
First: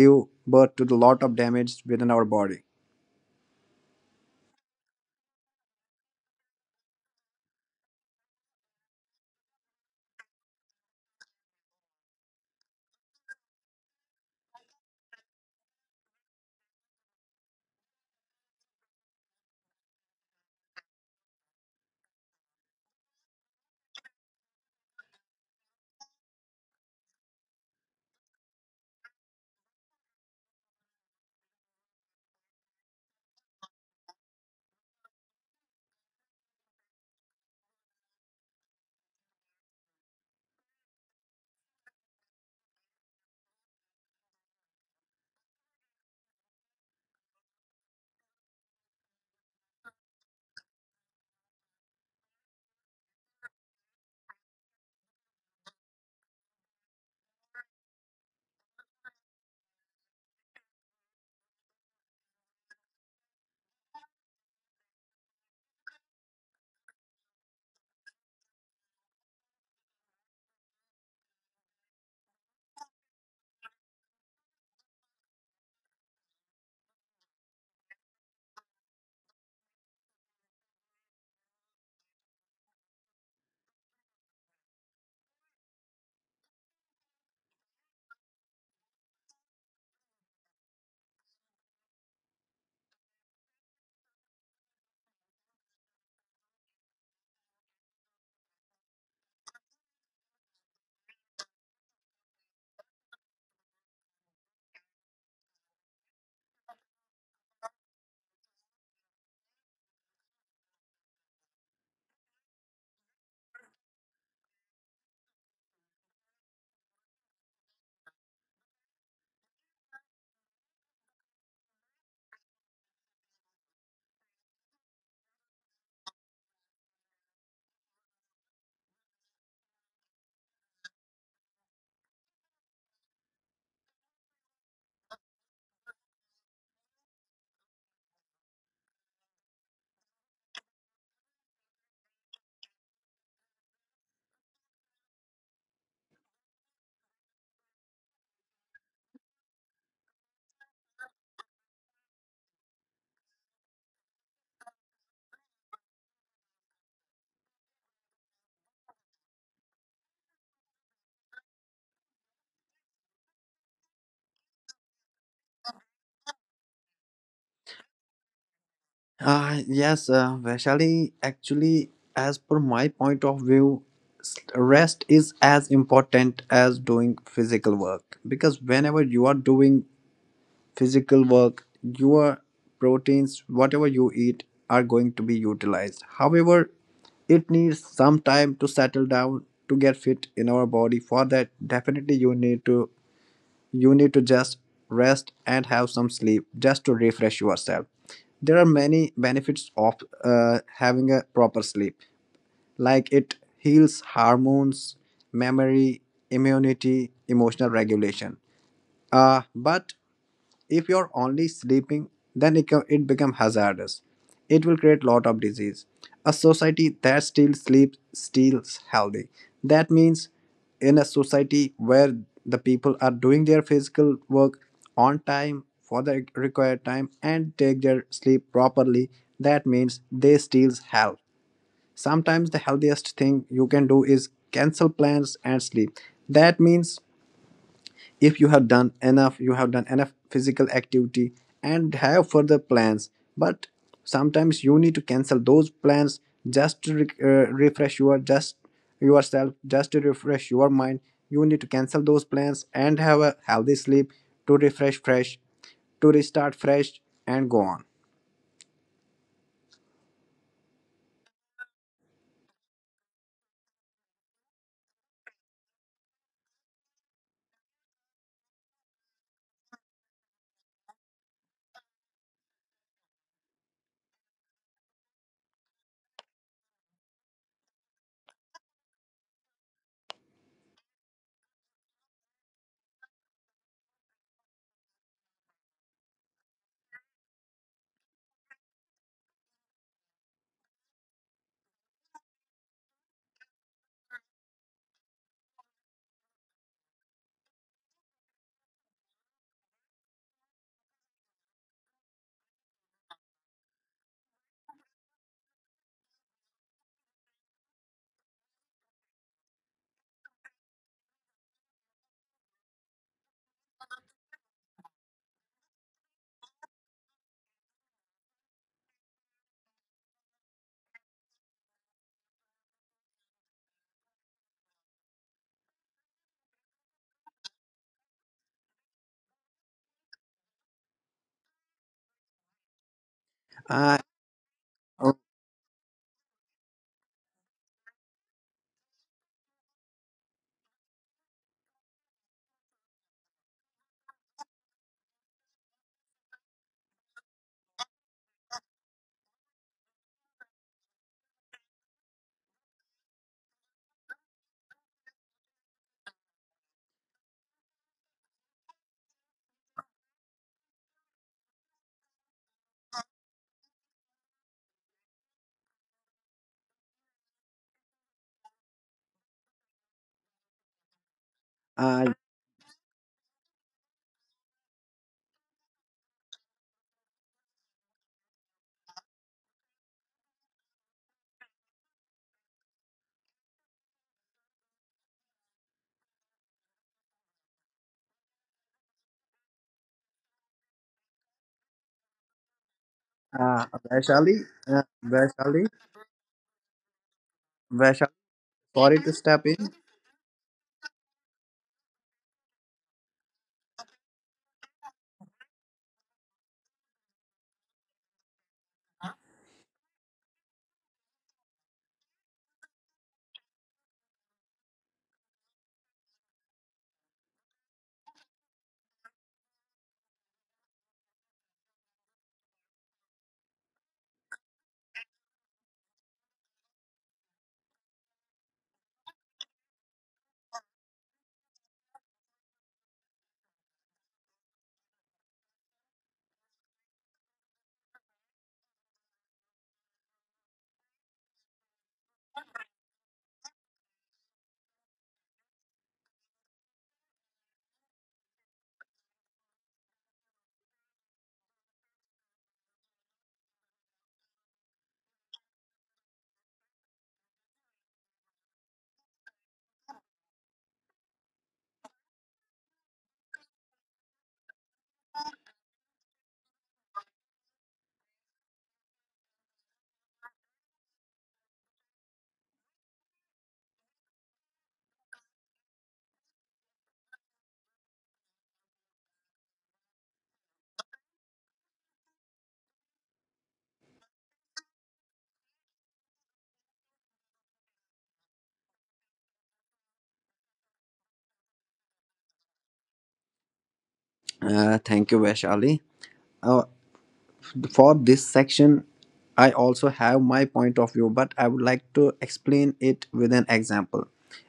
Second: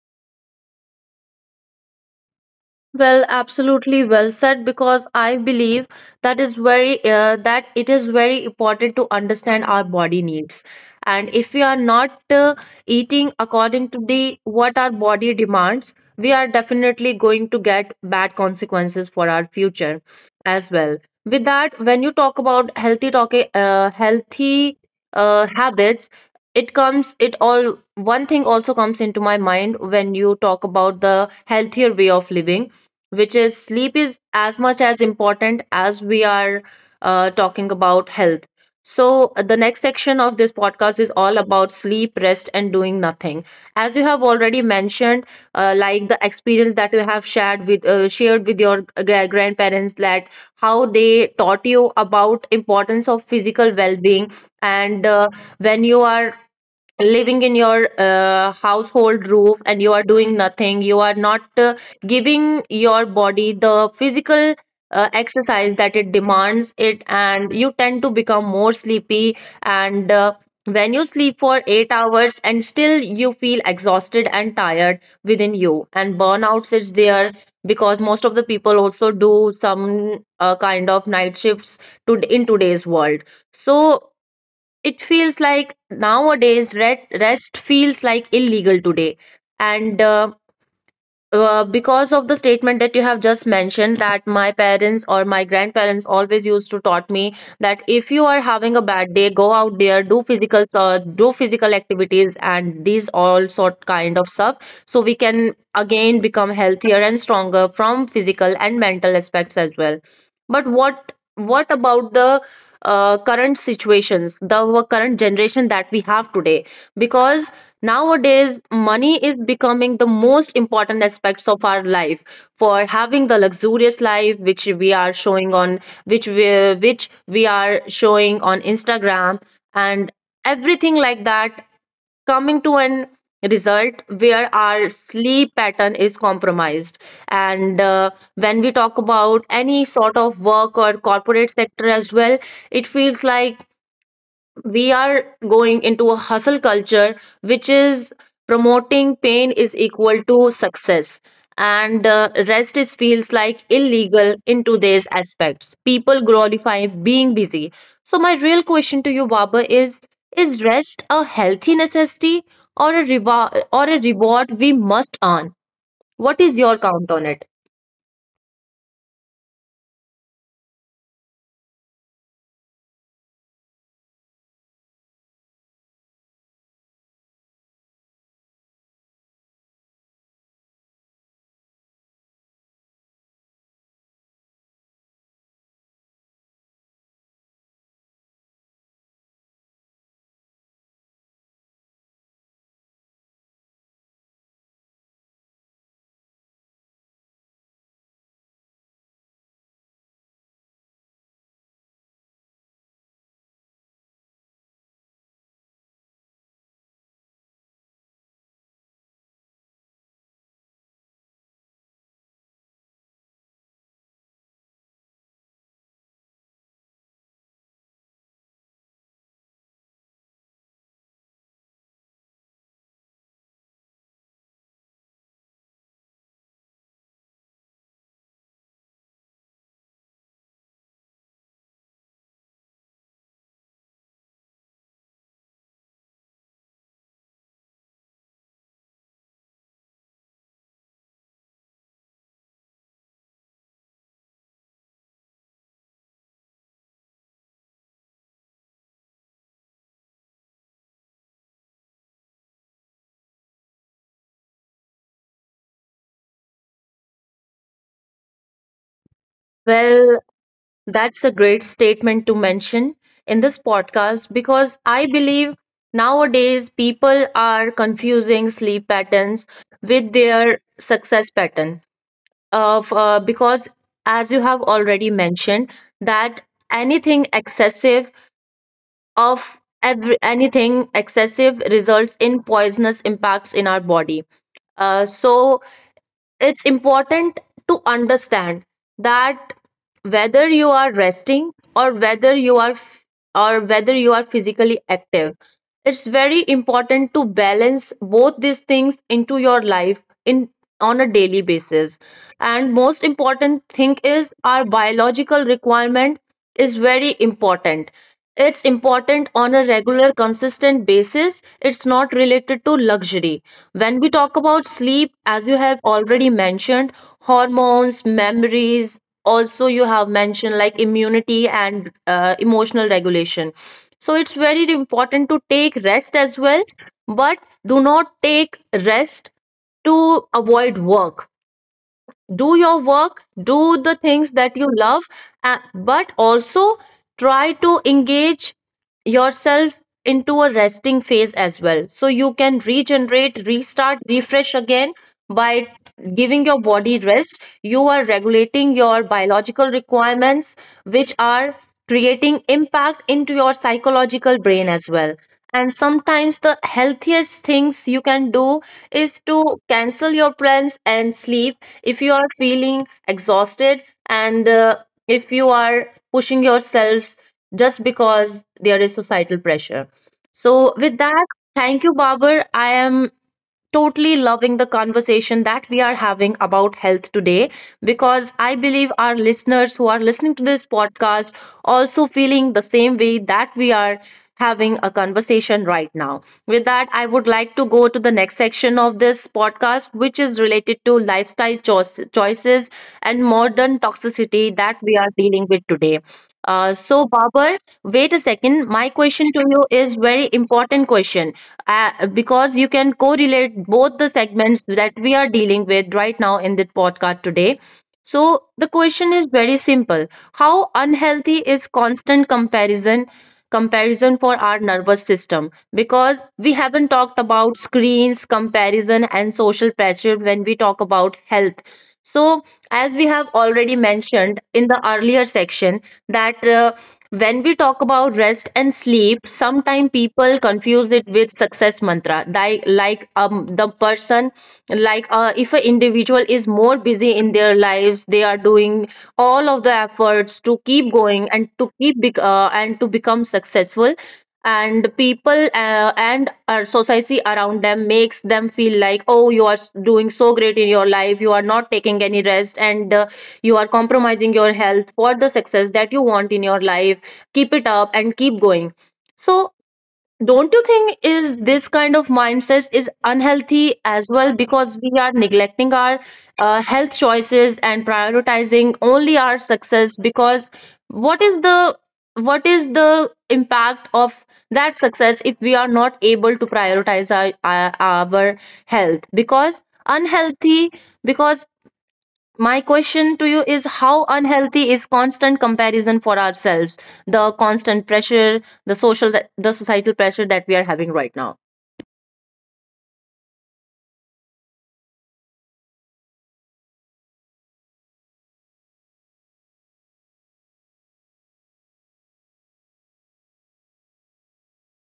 give birth to the lot of damage within our body.
Well, absolutely well said, because I believe that is very that it is very important to understand our body needs. And if we are not eating according to the what our body demands, we are definitely going to get bad consequences for our future as well. With that, when you talk about healthy talk, healthy habits, it comes, it all, one thing also comes into my mind when you talk about the healthier way of living, which is sleep is as much as important as we are talking about health. So, the next section of this podcast is all about sleep, rest, and doing nothing. As you have already mentioned, like the experience that you have shared with your grandparents, that how they taught you about importance of physical well-being, and when you are living in your household roof and you are doing nothing, you are not giving your body the physical exercise that it demands it, and you tend to become more sleepy. And when you sleep for 8 hours and still you feel exhausted and tired within you and burnouts is there, because most of the people also do some kind of night shifts to in today's world. So it feels like nowadays rest feels like illegal today. And Because of the statement that you have just mentioned, that my parents or my grandparents always used to taught me that if you are having a bad day, go out there, do physical activities, and these all sort kind of stuff, so we can again become healthier and stronger from physical and mental aspects as well. But what about the current situations, the current generation that we have today. Because nowadays, money is becoming the most important aspects of our life for having the luxurious life which we are showing on, which we are showing on Instagram and everything like that, coming to an result where our sleep pattern is compromised. And when we talk about any sort of work or corporate sector as well, it feels like we are going into a hustle culture which is promoting pain is equal to success. And rest is feels like illegal in today's aspects, people glorify being busy. So my real question to you, baba, is rest a healthy necessity or a reward we must earn? What is your count on it?
Yes, Vaishali, actually, as per my point of view, rest is as important as doing physical work, because whenever you are doing physical work, your proteins, whatever you eat, are going to be utilized. However, it needs some time to settle down to get fit in our body. For that, definitely you need to just rest and have some sleep just to refresh yourself. There are many benefits of having a proper sleep, like it heals hormones, memory, immunity, emotional regulation, but if you're only sleeping, then it becomes hazardous, it will create lot of disease. A society that still sleeps steals healthy. That means in a society where the people are doing their physical work on time for the required time and take their sleep properly, that means they steals health. Sometimes the healthiest thing you can do is cancel plans and sleep. That means if you have done enough, you have done enough physical activity and have further plans, but sometimes you need to cancel those plans just to refresh yourself, just to refresh your mind. You need to cancel those plans and have a healthy sleep, to refresh fresh, to restart fresh and go on.
Well, that's a great statement to mention in this podcast, because I believe nowadays people are confusing sleep patterns with their success pattern. Of Because as you have already mentioned that anything excessive of anything excessive results in poisonous impacts in our body. So it's important to understand that whether you are resting or whether you are physically active, it's very important to balance both these things into your life in on a daily basis. And most important thing is our biological requirement is very important. It's important on a regular, consistent basis. It's not related to luxury. When we talk about sleep, as you have already mentioned, hormones, memories, also you have mentioned like immunity and emotional regulation. So it's very important to take rest as well, but do not take rest to avoid work. Do your work, do the
uh,
things that you love, but also try to engage yourself into a resting phase as well. So you can regenerate, restart, refresh again by giving your body rest. You are regulating your biological requirements, which are creating impact into your psychological brain as well. And sometimes the healthiest things you can do is to cancel your plans and sleep if you are feeling exhausted, and if you are pushing yourselves just because there is societal pressure. So, with that, thank you,
uh,
Babar. I am totally loving the conversation that we are having about health today, because I believe our listeners who are listening to this podcast also feeling the same way that we are having a conversation right now. With that, I would like to go to the next section of this podcast, which is related to lifestyle choices and modern
uh,
toxicity
Vaishali,
that we are
uh,
dealing with
Vaishali,
today. So, Babar, wait a
Vaishali,
second. My question
sorry
to
to
you
step in.
is very important question, because you can correlate both the segments that we are dealing with right now in this podcast today. So, the question is very simple. How unhealthy is constant comparison for our nervous system? Because we haven't talked about screens, comparison and social pressure when we talk about health. So, as we have already mentioned in the earlier section, that when we talk about rest and sleep, sometimes people confuse it with success mantra. Like the person, like If an individual is more busy in their lives, they are doing all of the efforts to keep going and to become successful, and people and our society around them makes them feel like, oh, you are doing so great in your life, you are not taking any rest, and you are compromising your health for the success that you want in your life. Keep it up and keep going. So don't you think is this kind of mindset is unhealthy as well, because we are neglecting our health choices and prioritizing only our success? Because what is the, what is the impact of that success if we are not able to prioritize our health? Because unhealthy, because my question to you is, how unhealthy is constant comparison for ourselves, the constant pressure, the social, the societal pressure that we are having right now?
Thank you, Vaishali. Uh, for this section, I also have my point of view, but I would like to explain it with an example.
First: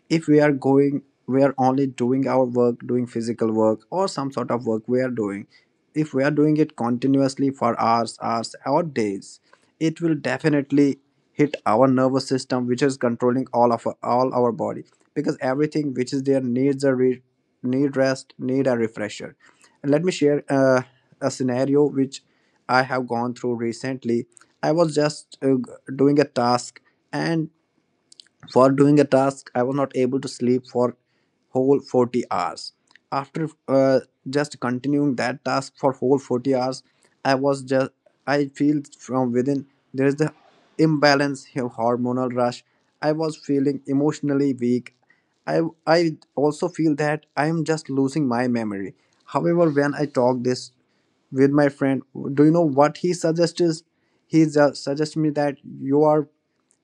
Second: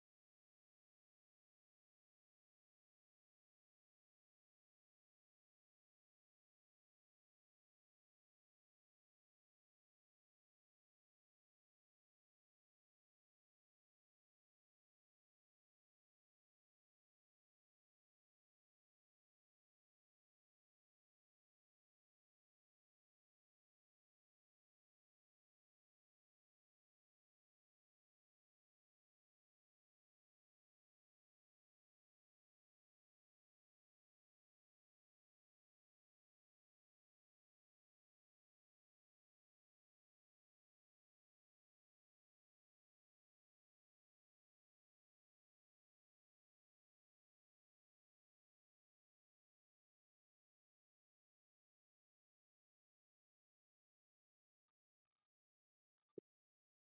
If we are going We are only doing our work, doing physical work or some sort of work we are doing. If we are doing it continuously for hours, or days, it will definitely hit our nervous system, which is controlling all of our, all our body, because everything which is there needs need rest, need a refresher. And let me share a scenario which I have gone through recently. I was doing a task, and for doing a task, I was not able to sleep for whole 40 hours. After just continuing that task for whole 40 hours, I was just I feel from within there is the imbalance of hormonal rush. I was feeling emotionally weak. I also feel that I am just losing my memory. However, when I talk this with my friend, do you know what he suggests? He just suggests me that you are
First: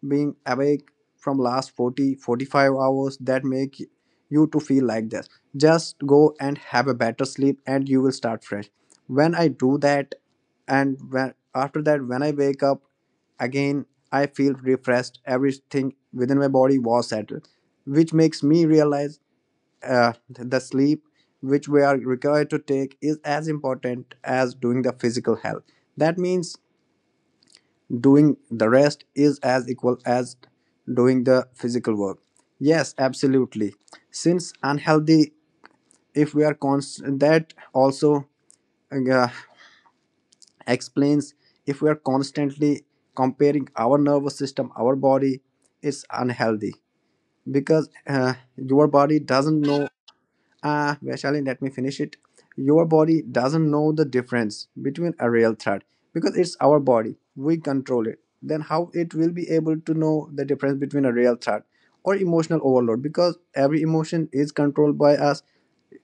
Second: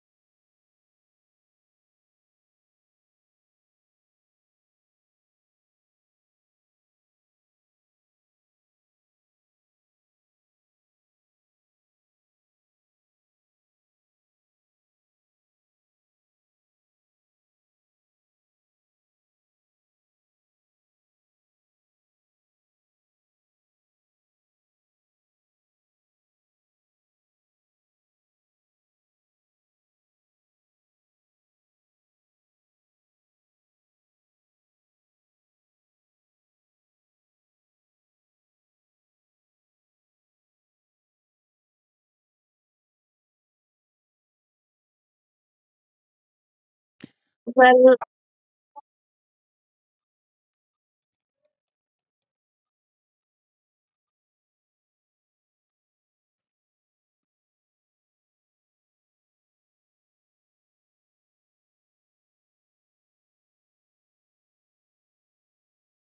being awake from last 40-45 hours, that make you to feel like this. Just go and have a better sleep, and you will start fresh. When I do that, and when after that when I wake up again, I feel refreshed, everything within my body was settled, which makes me realize uh, the sleep which we are required to take is as important as doing the physical health. That means doing the rest is as equal as doing the physical work. Yes, absolutely. Since unhealthy, if we are constant, that also uh, explains if we are constantly comparing our nervous system, our body, it's unhealthy, because
Well,
your body doesn't know. Ah, Vaishali, let me finish it. Your body doesn't know the difference between a real threat, because it's our body. We control it. Then how it will be able to know the difference between a real threat or emotional overload, because every emotion is controlled by us.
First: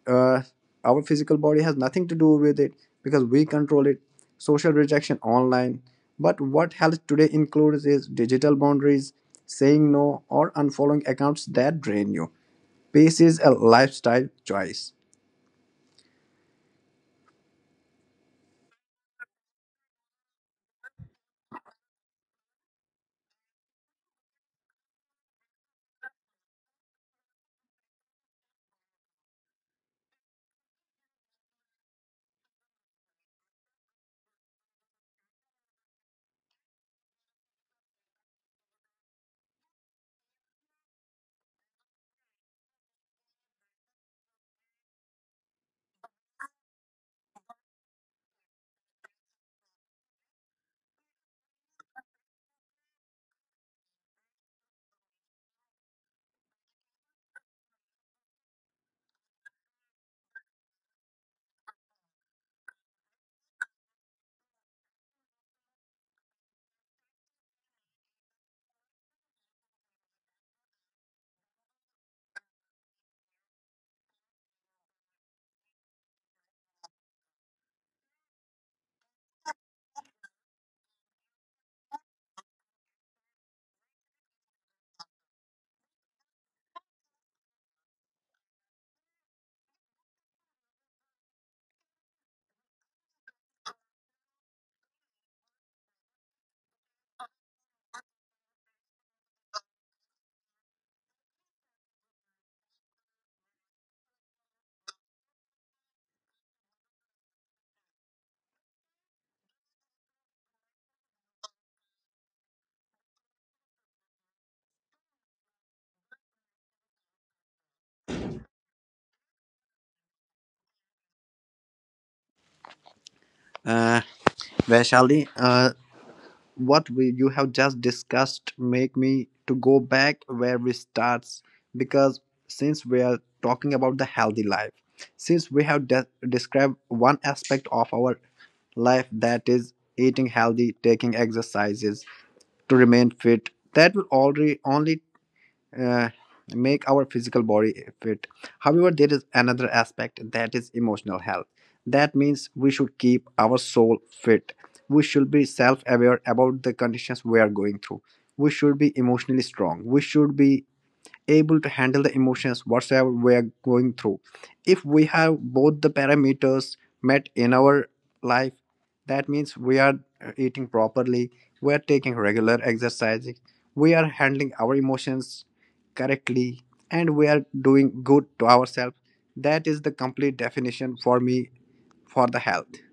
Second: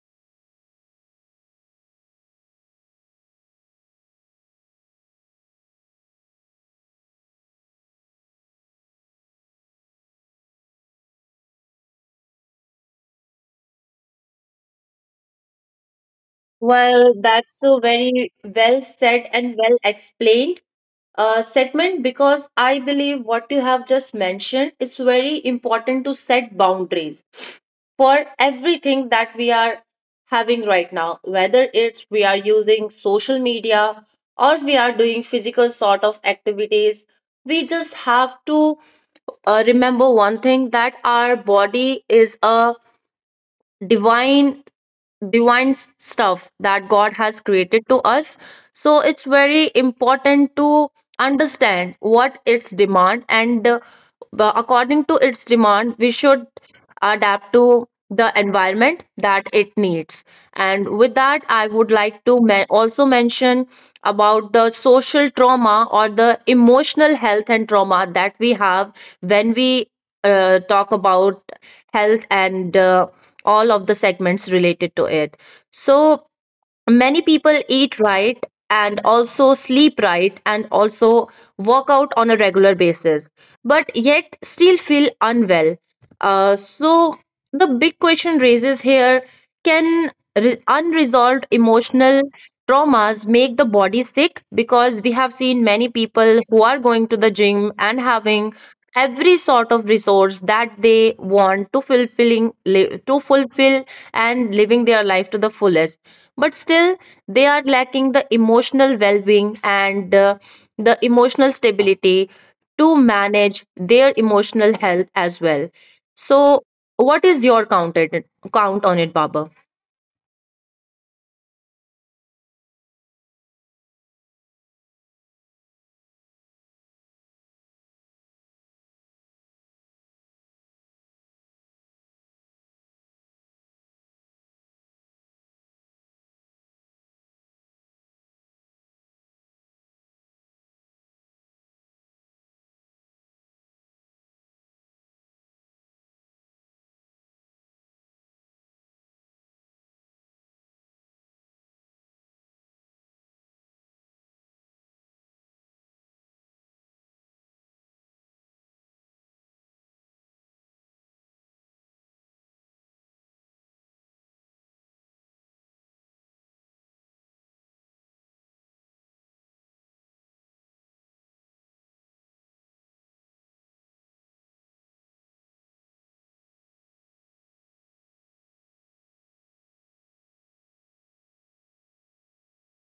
Uh, our physical body has nothing to do with it, because we control it. Social rejection online. But what health today includes is digital boundaries, saying no, or unfollowing accounts that drain you. Peace is a lifestyle choice.
well, that's so very well said and well explained segment, because I believe what you have just mentioned is very important to set boundaries for everything that we are having right now, whether it's we are using social media or we are doing physical sort of activities. We just have to remember one thing, that our body is a divine, divine stuff that God has created to us. So it's very important to understand what its demand, and according to its demand, we should adapt to the environment that it needs. And with that, I would like to also mention about the social trauma or the emotional health and trauma that we have when we talk about health and all of the segments related to it. So many people eat right and also sleep right and also work out on a regular basis, but yet still feel unwell. So the big question raises here, can unresolved emotional traumas make the body sick? Because we have seen many people who are going to the gym and having every sort of resource that they want, to fulfill and living their life to the fullest, but still they are lacking the emotional well-being and the emotional stability to manage their emotional health as well. So what is your count at it, count on it, Baba?
Uh, Vaishali, you have just discussed make me to go back where we starts, because since we are talking about the healthy life, since we have described one aspect of our life, that is eating healthy, taking exercises to remain fit, that will already only uh, make our physical body fit. However, there is another aspect, that is emotional health. That means we should keep our soul fit. We should be self aware about the conditions we are going through. We should be emotionally strong. We should be able to handle the emotions whatsoever we are going through. If we have both the parameters met in our life, that means we are eating properly, we are taking regular exercises, we are handling our emotions correctly, and we are doing good to ourselves, that is the complete definition for me for the health.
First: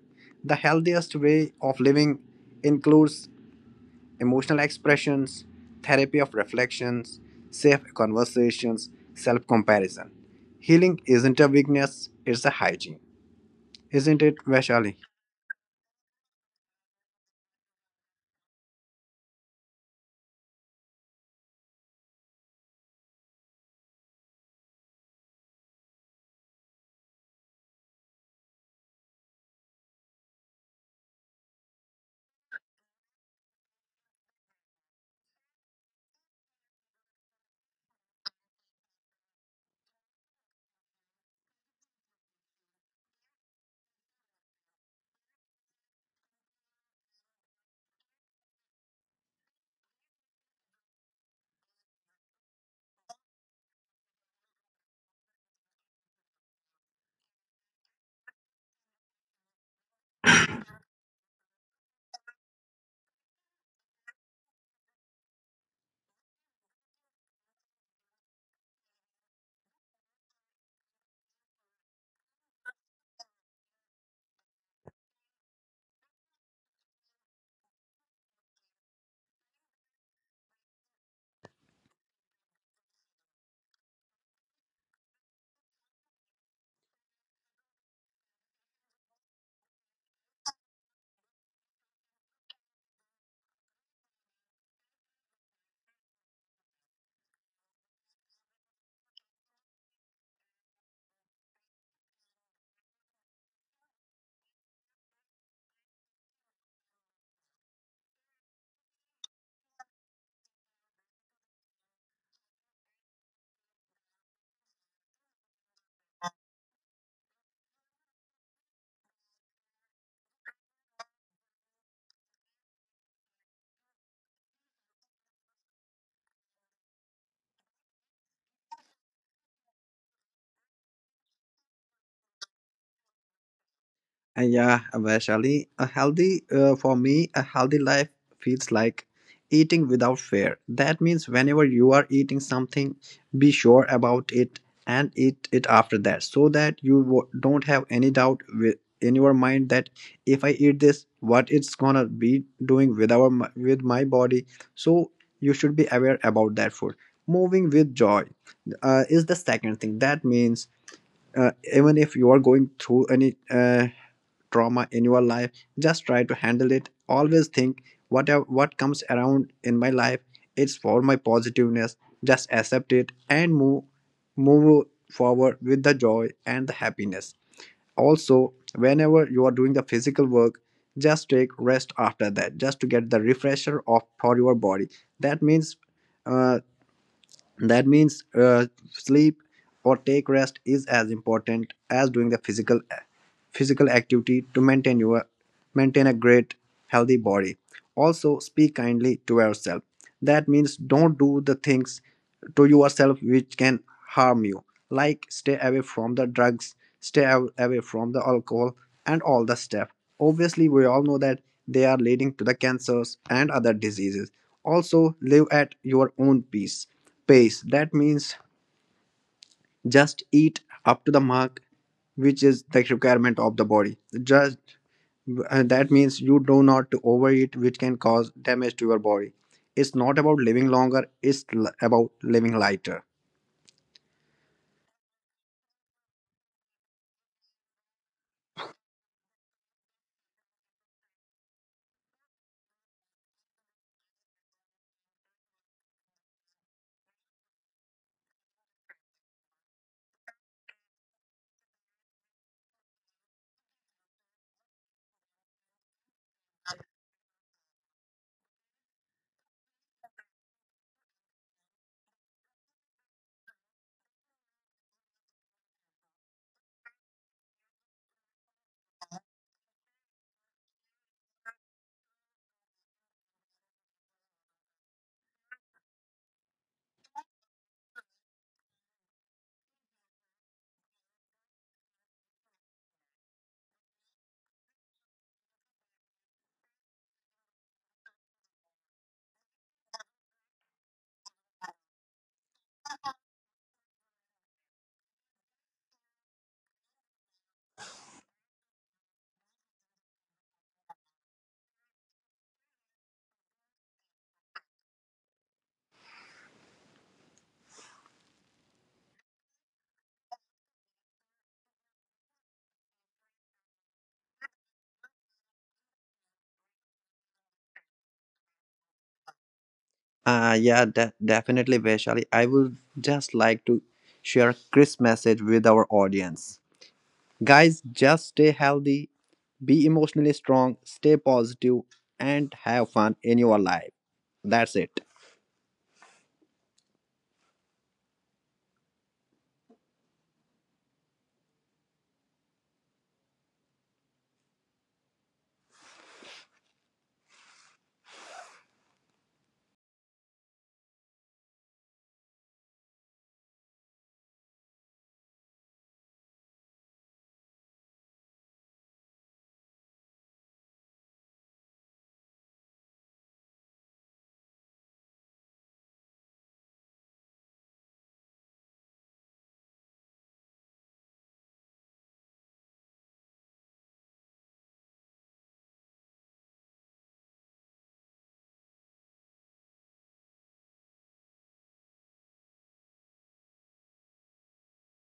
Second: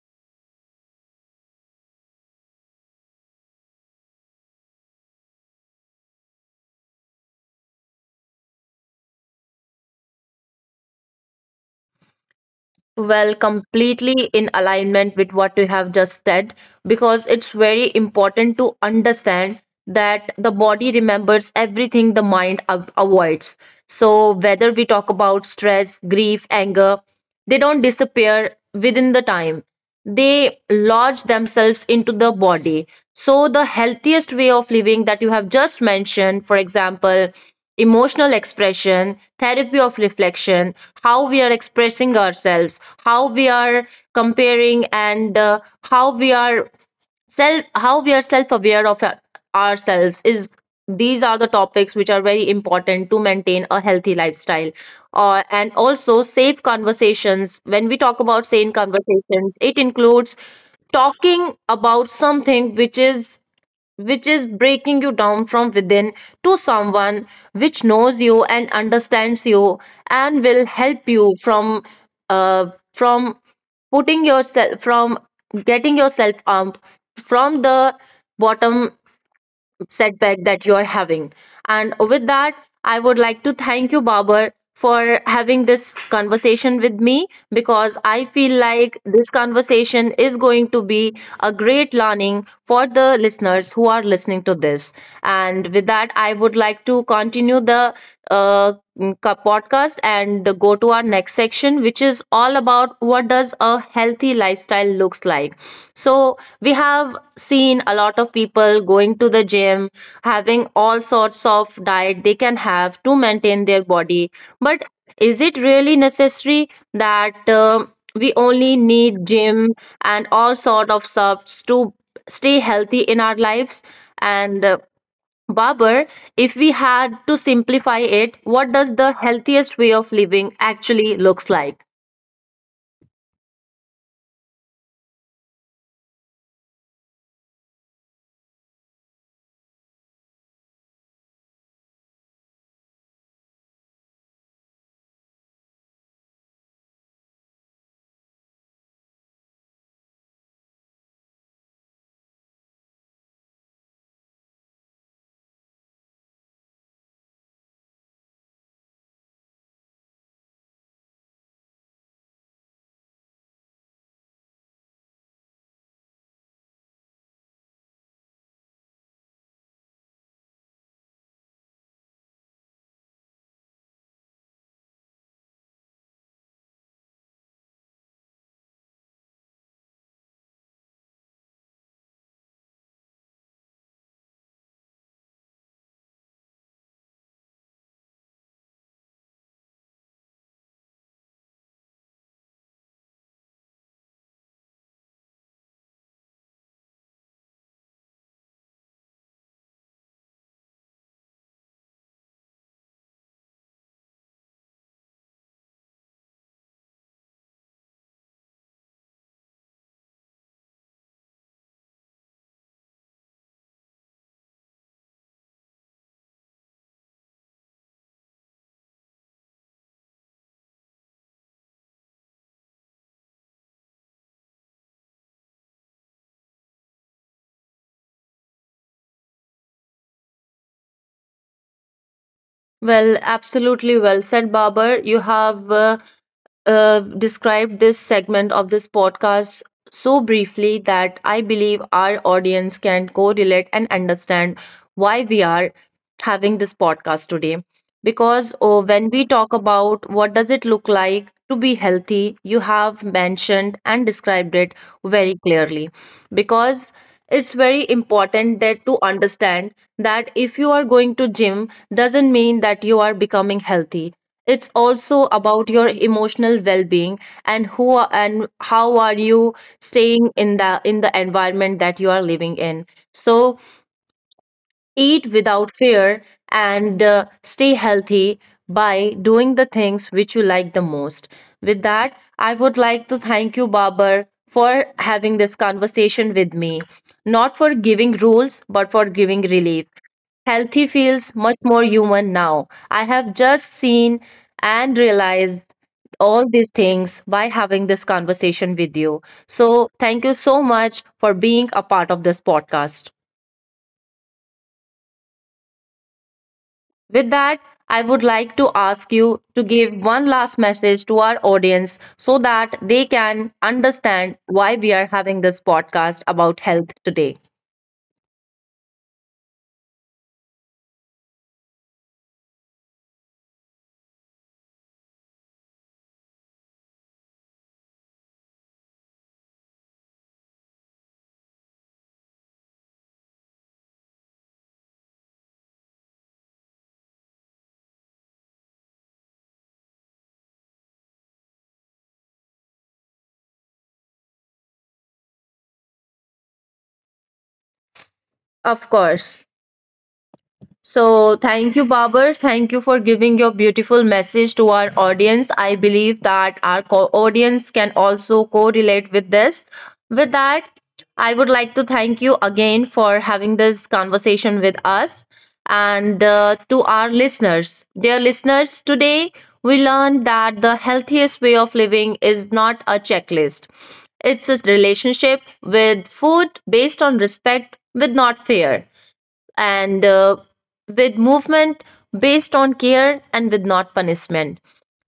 The healthiest way of living includes emotional expressions, therapy of reflections, safe conversations, self comparison. Healing isn't a weakness, it's a hygiene.
Well,
Isn't
completely
it,
in
Vaishali?
alignment with what you have just said, because it's very important to understand that the body remembers everything the mind avoids. So, whether we talk about stress, grief, anger, they don't disappear within the time. They lodge themselves into the body. So, the healthiest way of living that you have just mentioned, for example, emotional expression, therapy of reflection, how we are expressing ourselves, how we are comparing, and how we are self how we are self aware of ourselves, is these are the topics which are very important to maintain a healthy lifestyle. And also safe conversations, when we talk about sane conversations, it includes talking about something which is, which is breaking you down from within, to someone which knows you and understands you and will help you from putting yourself from getting yourself up from the bottom setback that you are having. And with that, I would like to thank you, Babar, for having this conversation with me, because I feel like this conversation is going to be a great learning for the listeners who are listening to this. And with that, I would like to continue the podcast and go to our next section, which is all about what does a healthy lifestyle looks like. So we have seen a lot of people going to the gym, having all sorts of diet they can have to maintain their body, but is it really necessary that we only need gym and all sort of stuffs to stay healthy in our lives? And Babar, if we had to simplify it, what does the healthiest way of living actually looks like?
And yeah, Vaishali, a healthy for me, a healthy life feels like eating without fear. That means whenever you are eating something, be sure about it and eat it after that, so that you don't have any doubt in your mind that if I eat this, what it's gonna be doing with our with my body. So you should be aware about that food. Moving with joy is the second thing. That means even if you are going through any trauma in your life, just try to handle it. Always think, whatever what comes around in my life, it's for my positiveness, just accept it and move forward with the joy and the happiness. Also, whenever you are doing the physical work, just take rest after that, just to get the refresher of for your body. That means uh, that means uh, sleep or take rest is as important as doing the physical activity to maintain a great healthy body. Also, speak kindly to yourself. That means don't do the things to yourself which can harm you, like stay away from the drugs, stay away from the alcohol and all the stuff. Obviously we all know that they are leading to the cancers and other diseases. Also, live at your own peace pace. That means just eat up to the mark, which is the requirement of the body. Just That means you do not overeat, which can cause damage to your body. It's not about living longer; it's about living lighter.
Well, absolutely well said, Babar. You have described this segment of this podcast so briefly that I believe our audience can correlate and understand why we are having this podcast today. Because oh, when we talk about what does it look like to be healthy, you have mentioned and described it very clearly. Because it's very important that to understand that if you are going to gym doesn't mean that you are becoming healthy, it's also about your emotional well-being and who are, and how are you staying in the environment that you are living in. So eat without fear, and stay healthy by doing the things which you like the most. With that, I would like to thank you, Babar, for having this conversation with me. Not for giving rules, but for giving relief. Healthy feels much more human now. I have just seen and realized all these things by having this conversation with you. So, thank you so much for being a part of this podcast. With that, I would like to ask you to give one last message to our audience so that they can understand why we are having this podcast about health today.
Yeah, definitely, Vaishali. I would just like to share a crisp message with our audience. Guys, just stay healthy, be emotionally strong, stay positive, and have fun in your life. That's it.
Of course. So, thank you, Babar. Thank you for giving your beautiful message to our audience. I believe that our audience can also correlate with this. With that, I would like to thank you again for having this conversation with us. And to our listeners, dear listeners, today we learned that the healthiest way of living is not a checklist, it's a relationship with food based on respect, with not fear, and with movement based on care and with not punishment,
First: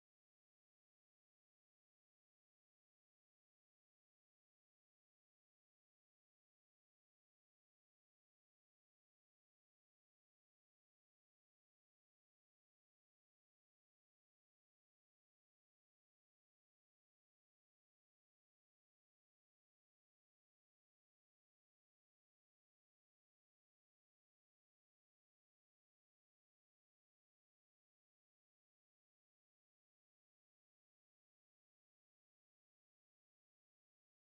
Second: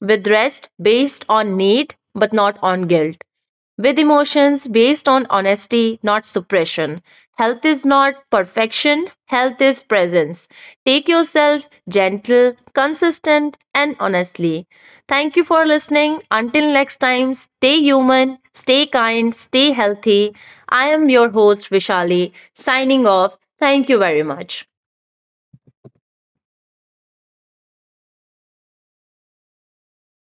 with rest based on need but not on guilt, with emotions based on honesty, not suppression. Health is not perfection, health is presence. Take yourself gentle, consistent, and honestly. Thank you for listening. Until next time, stay human, stay kind, stay healthy. I am your host, Vishali, signing off. Thank you very much.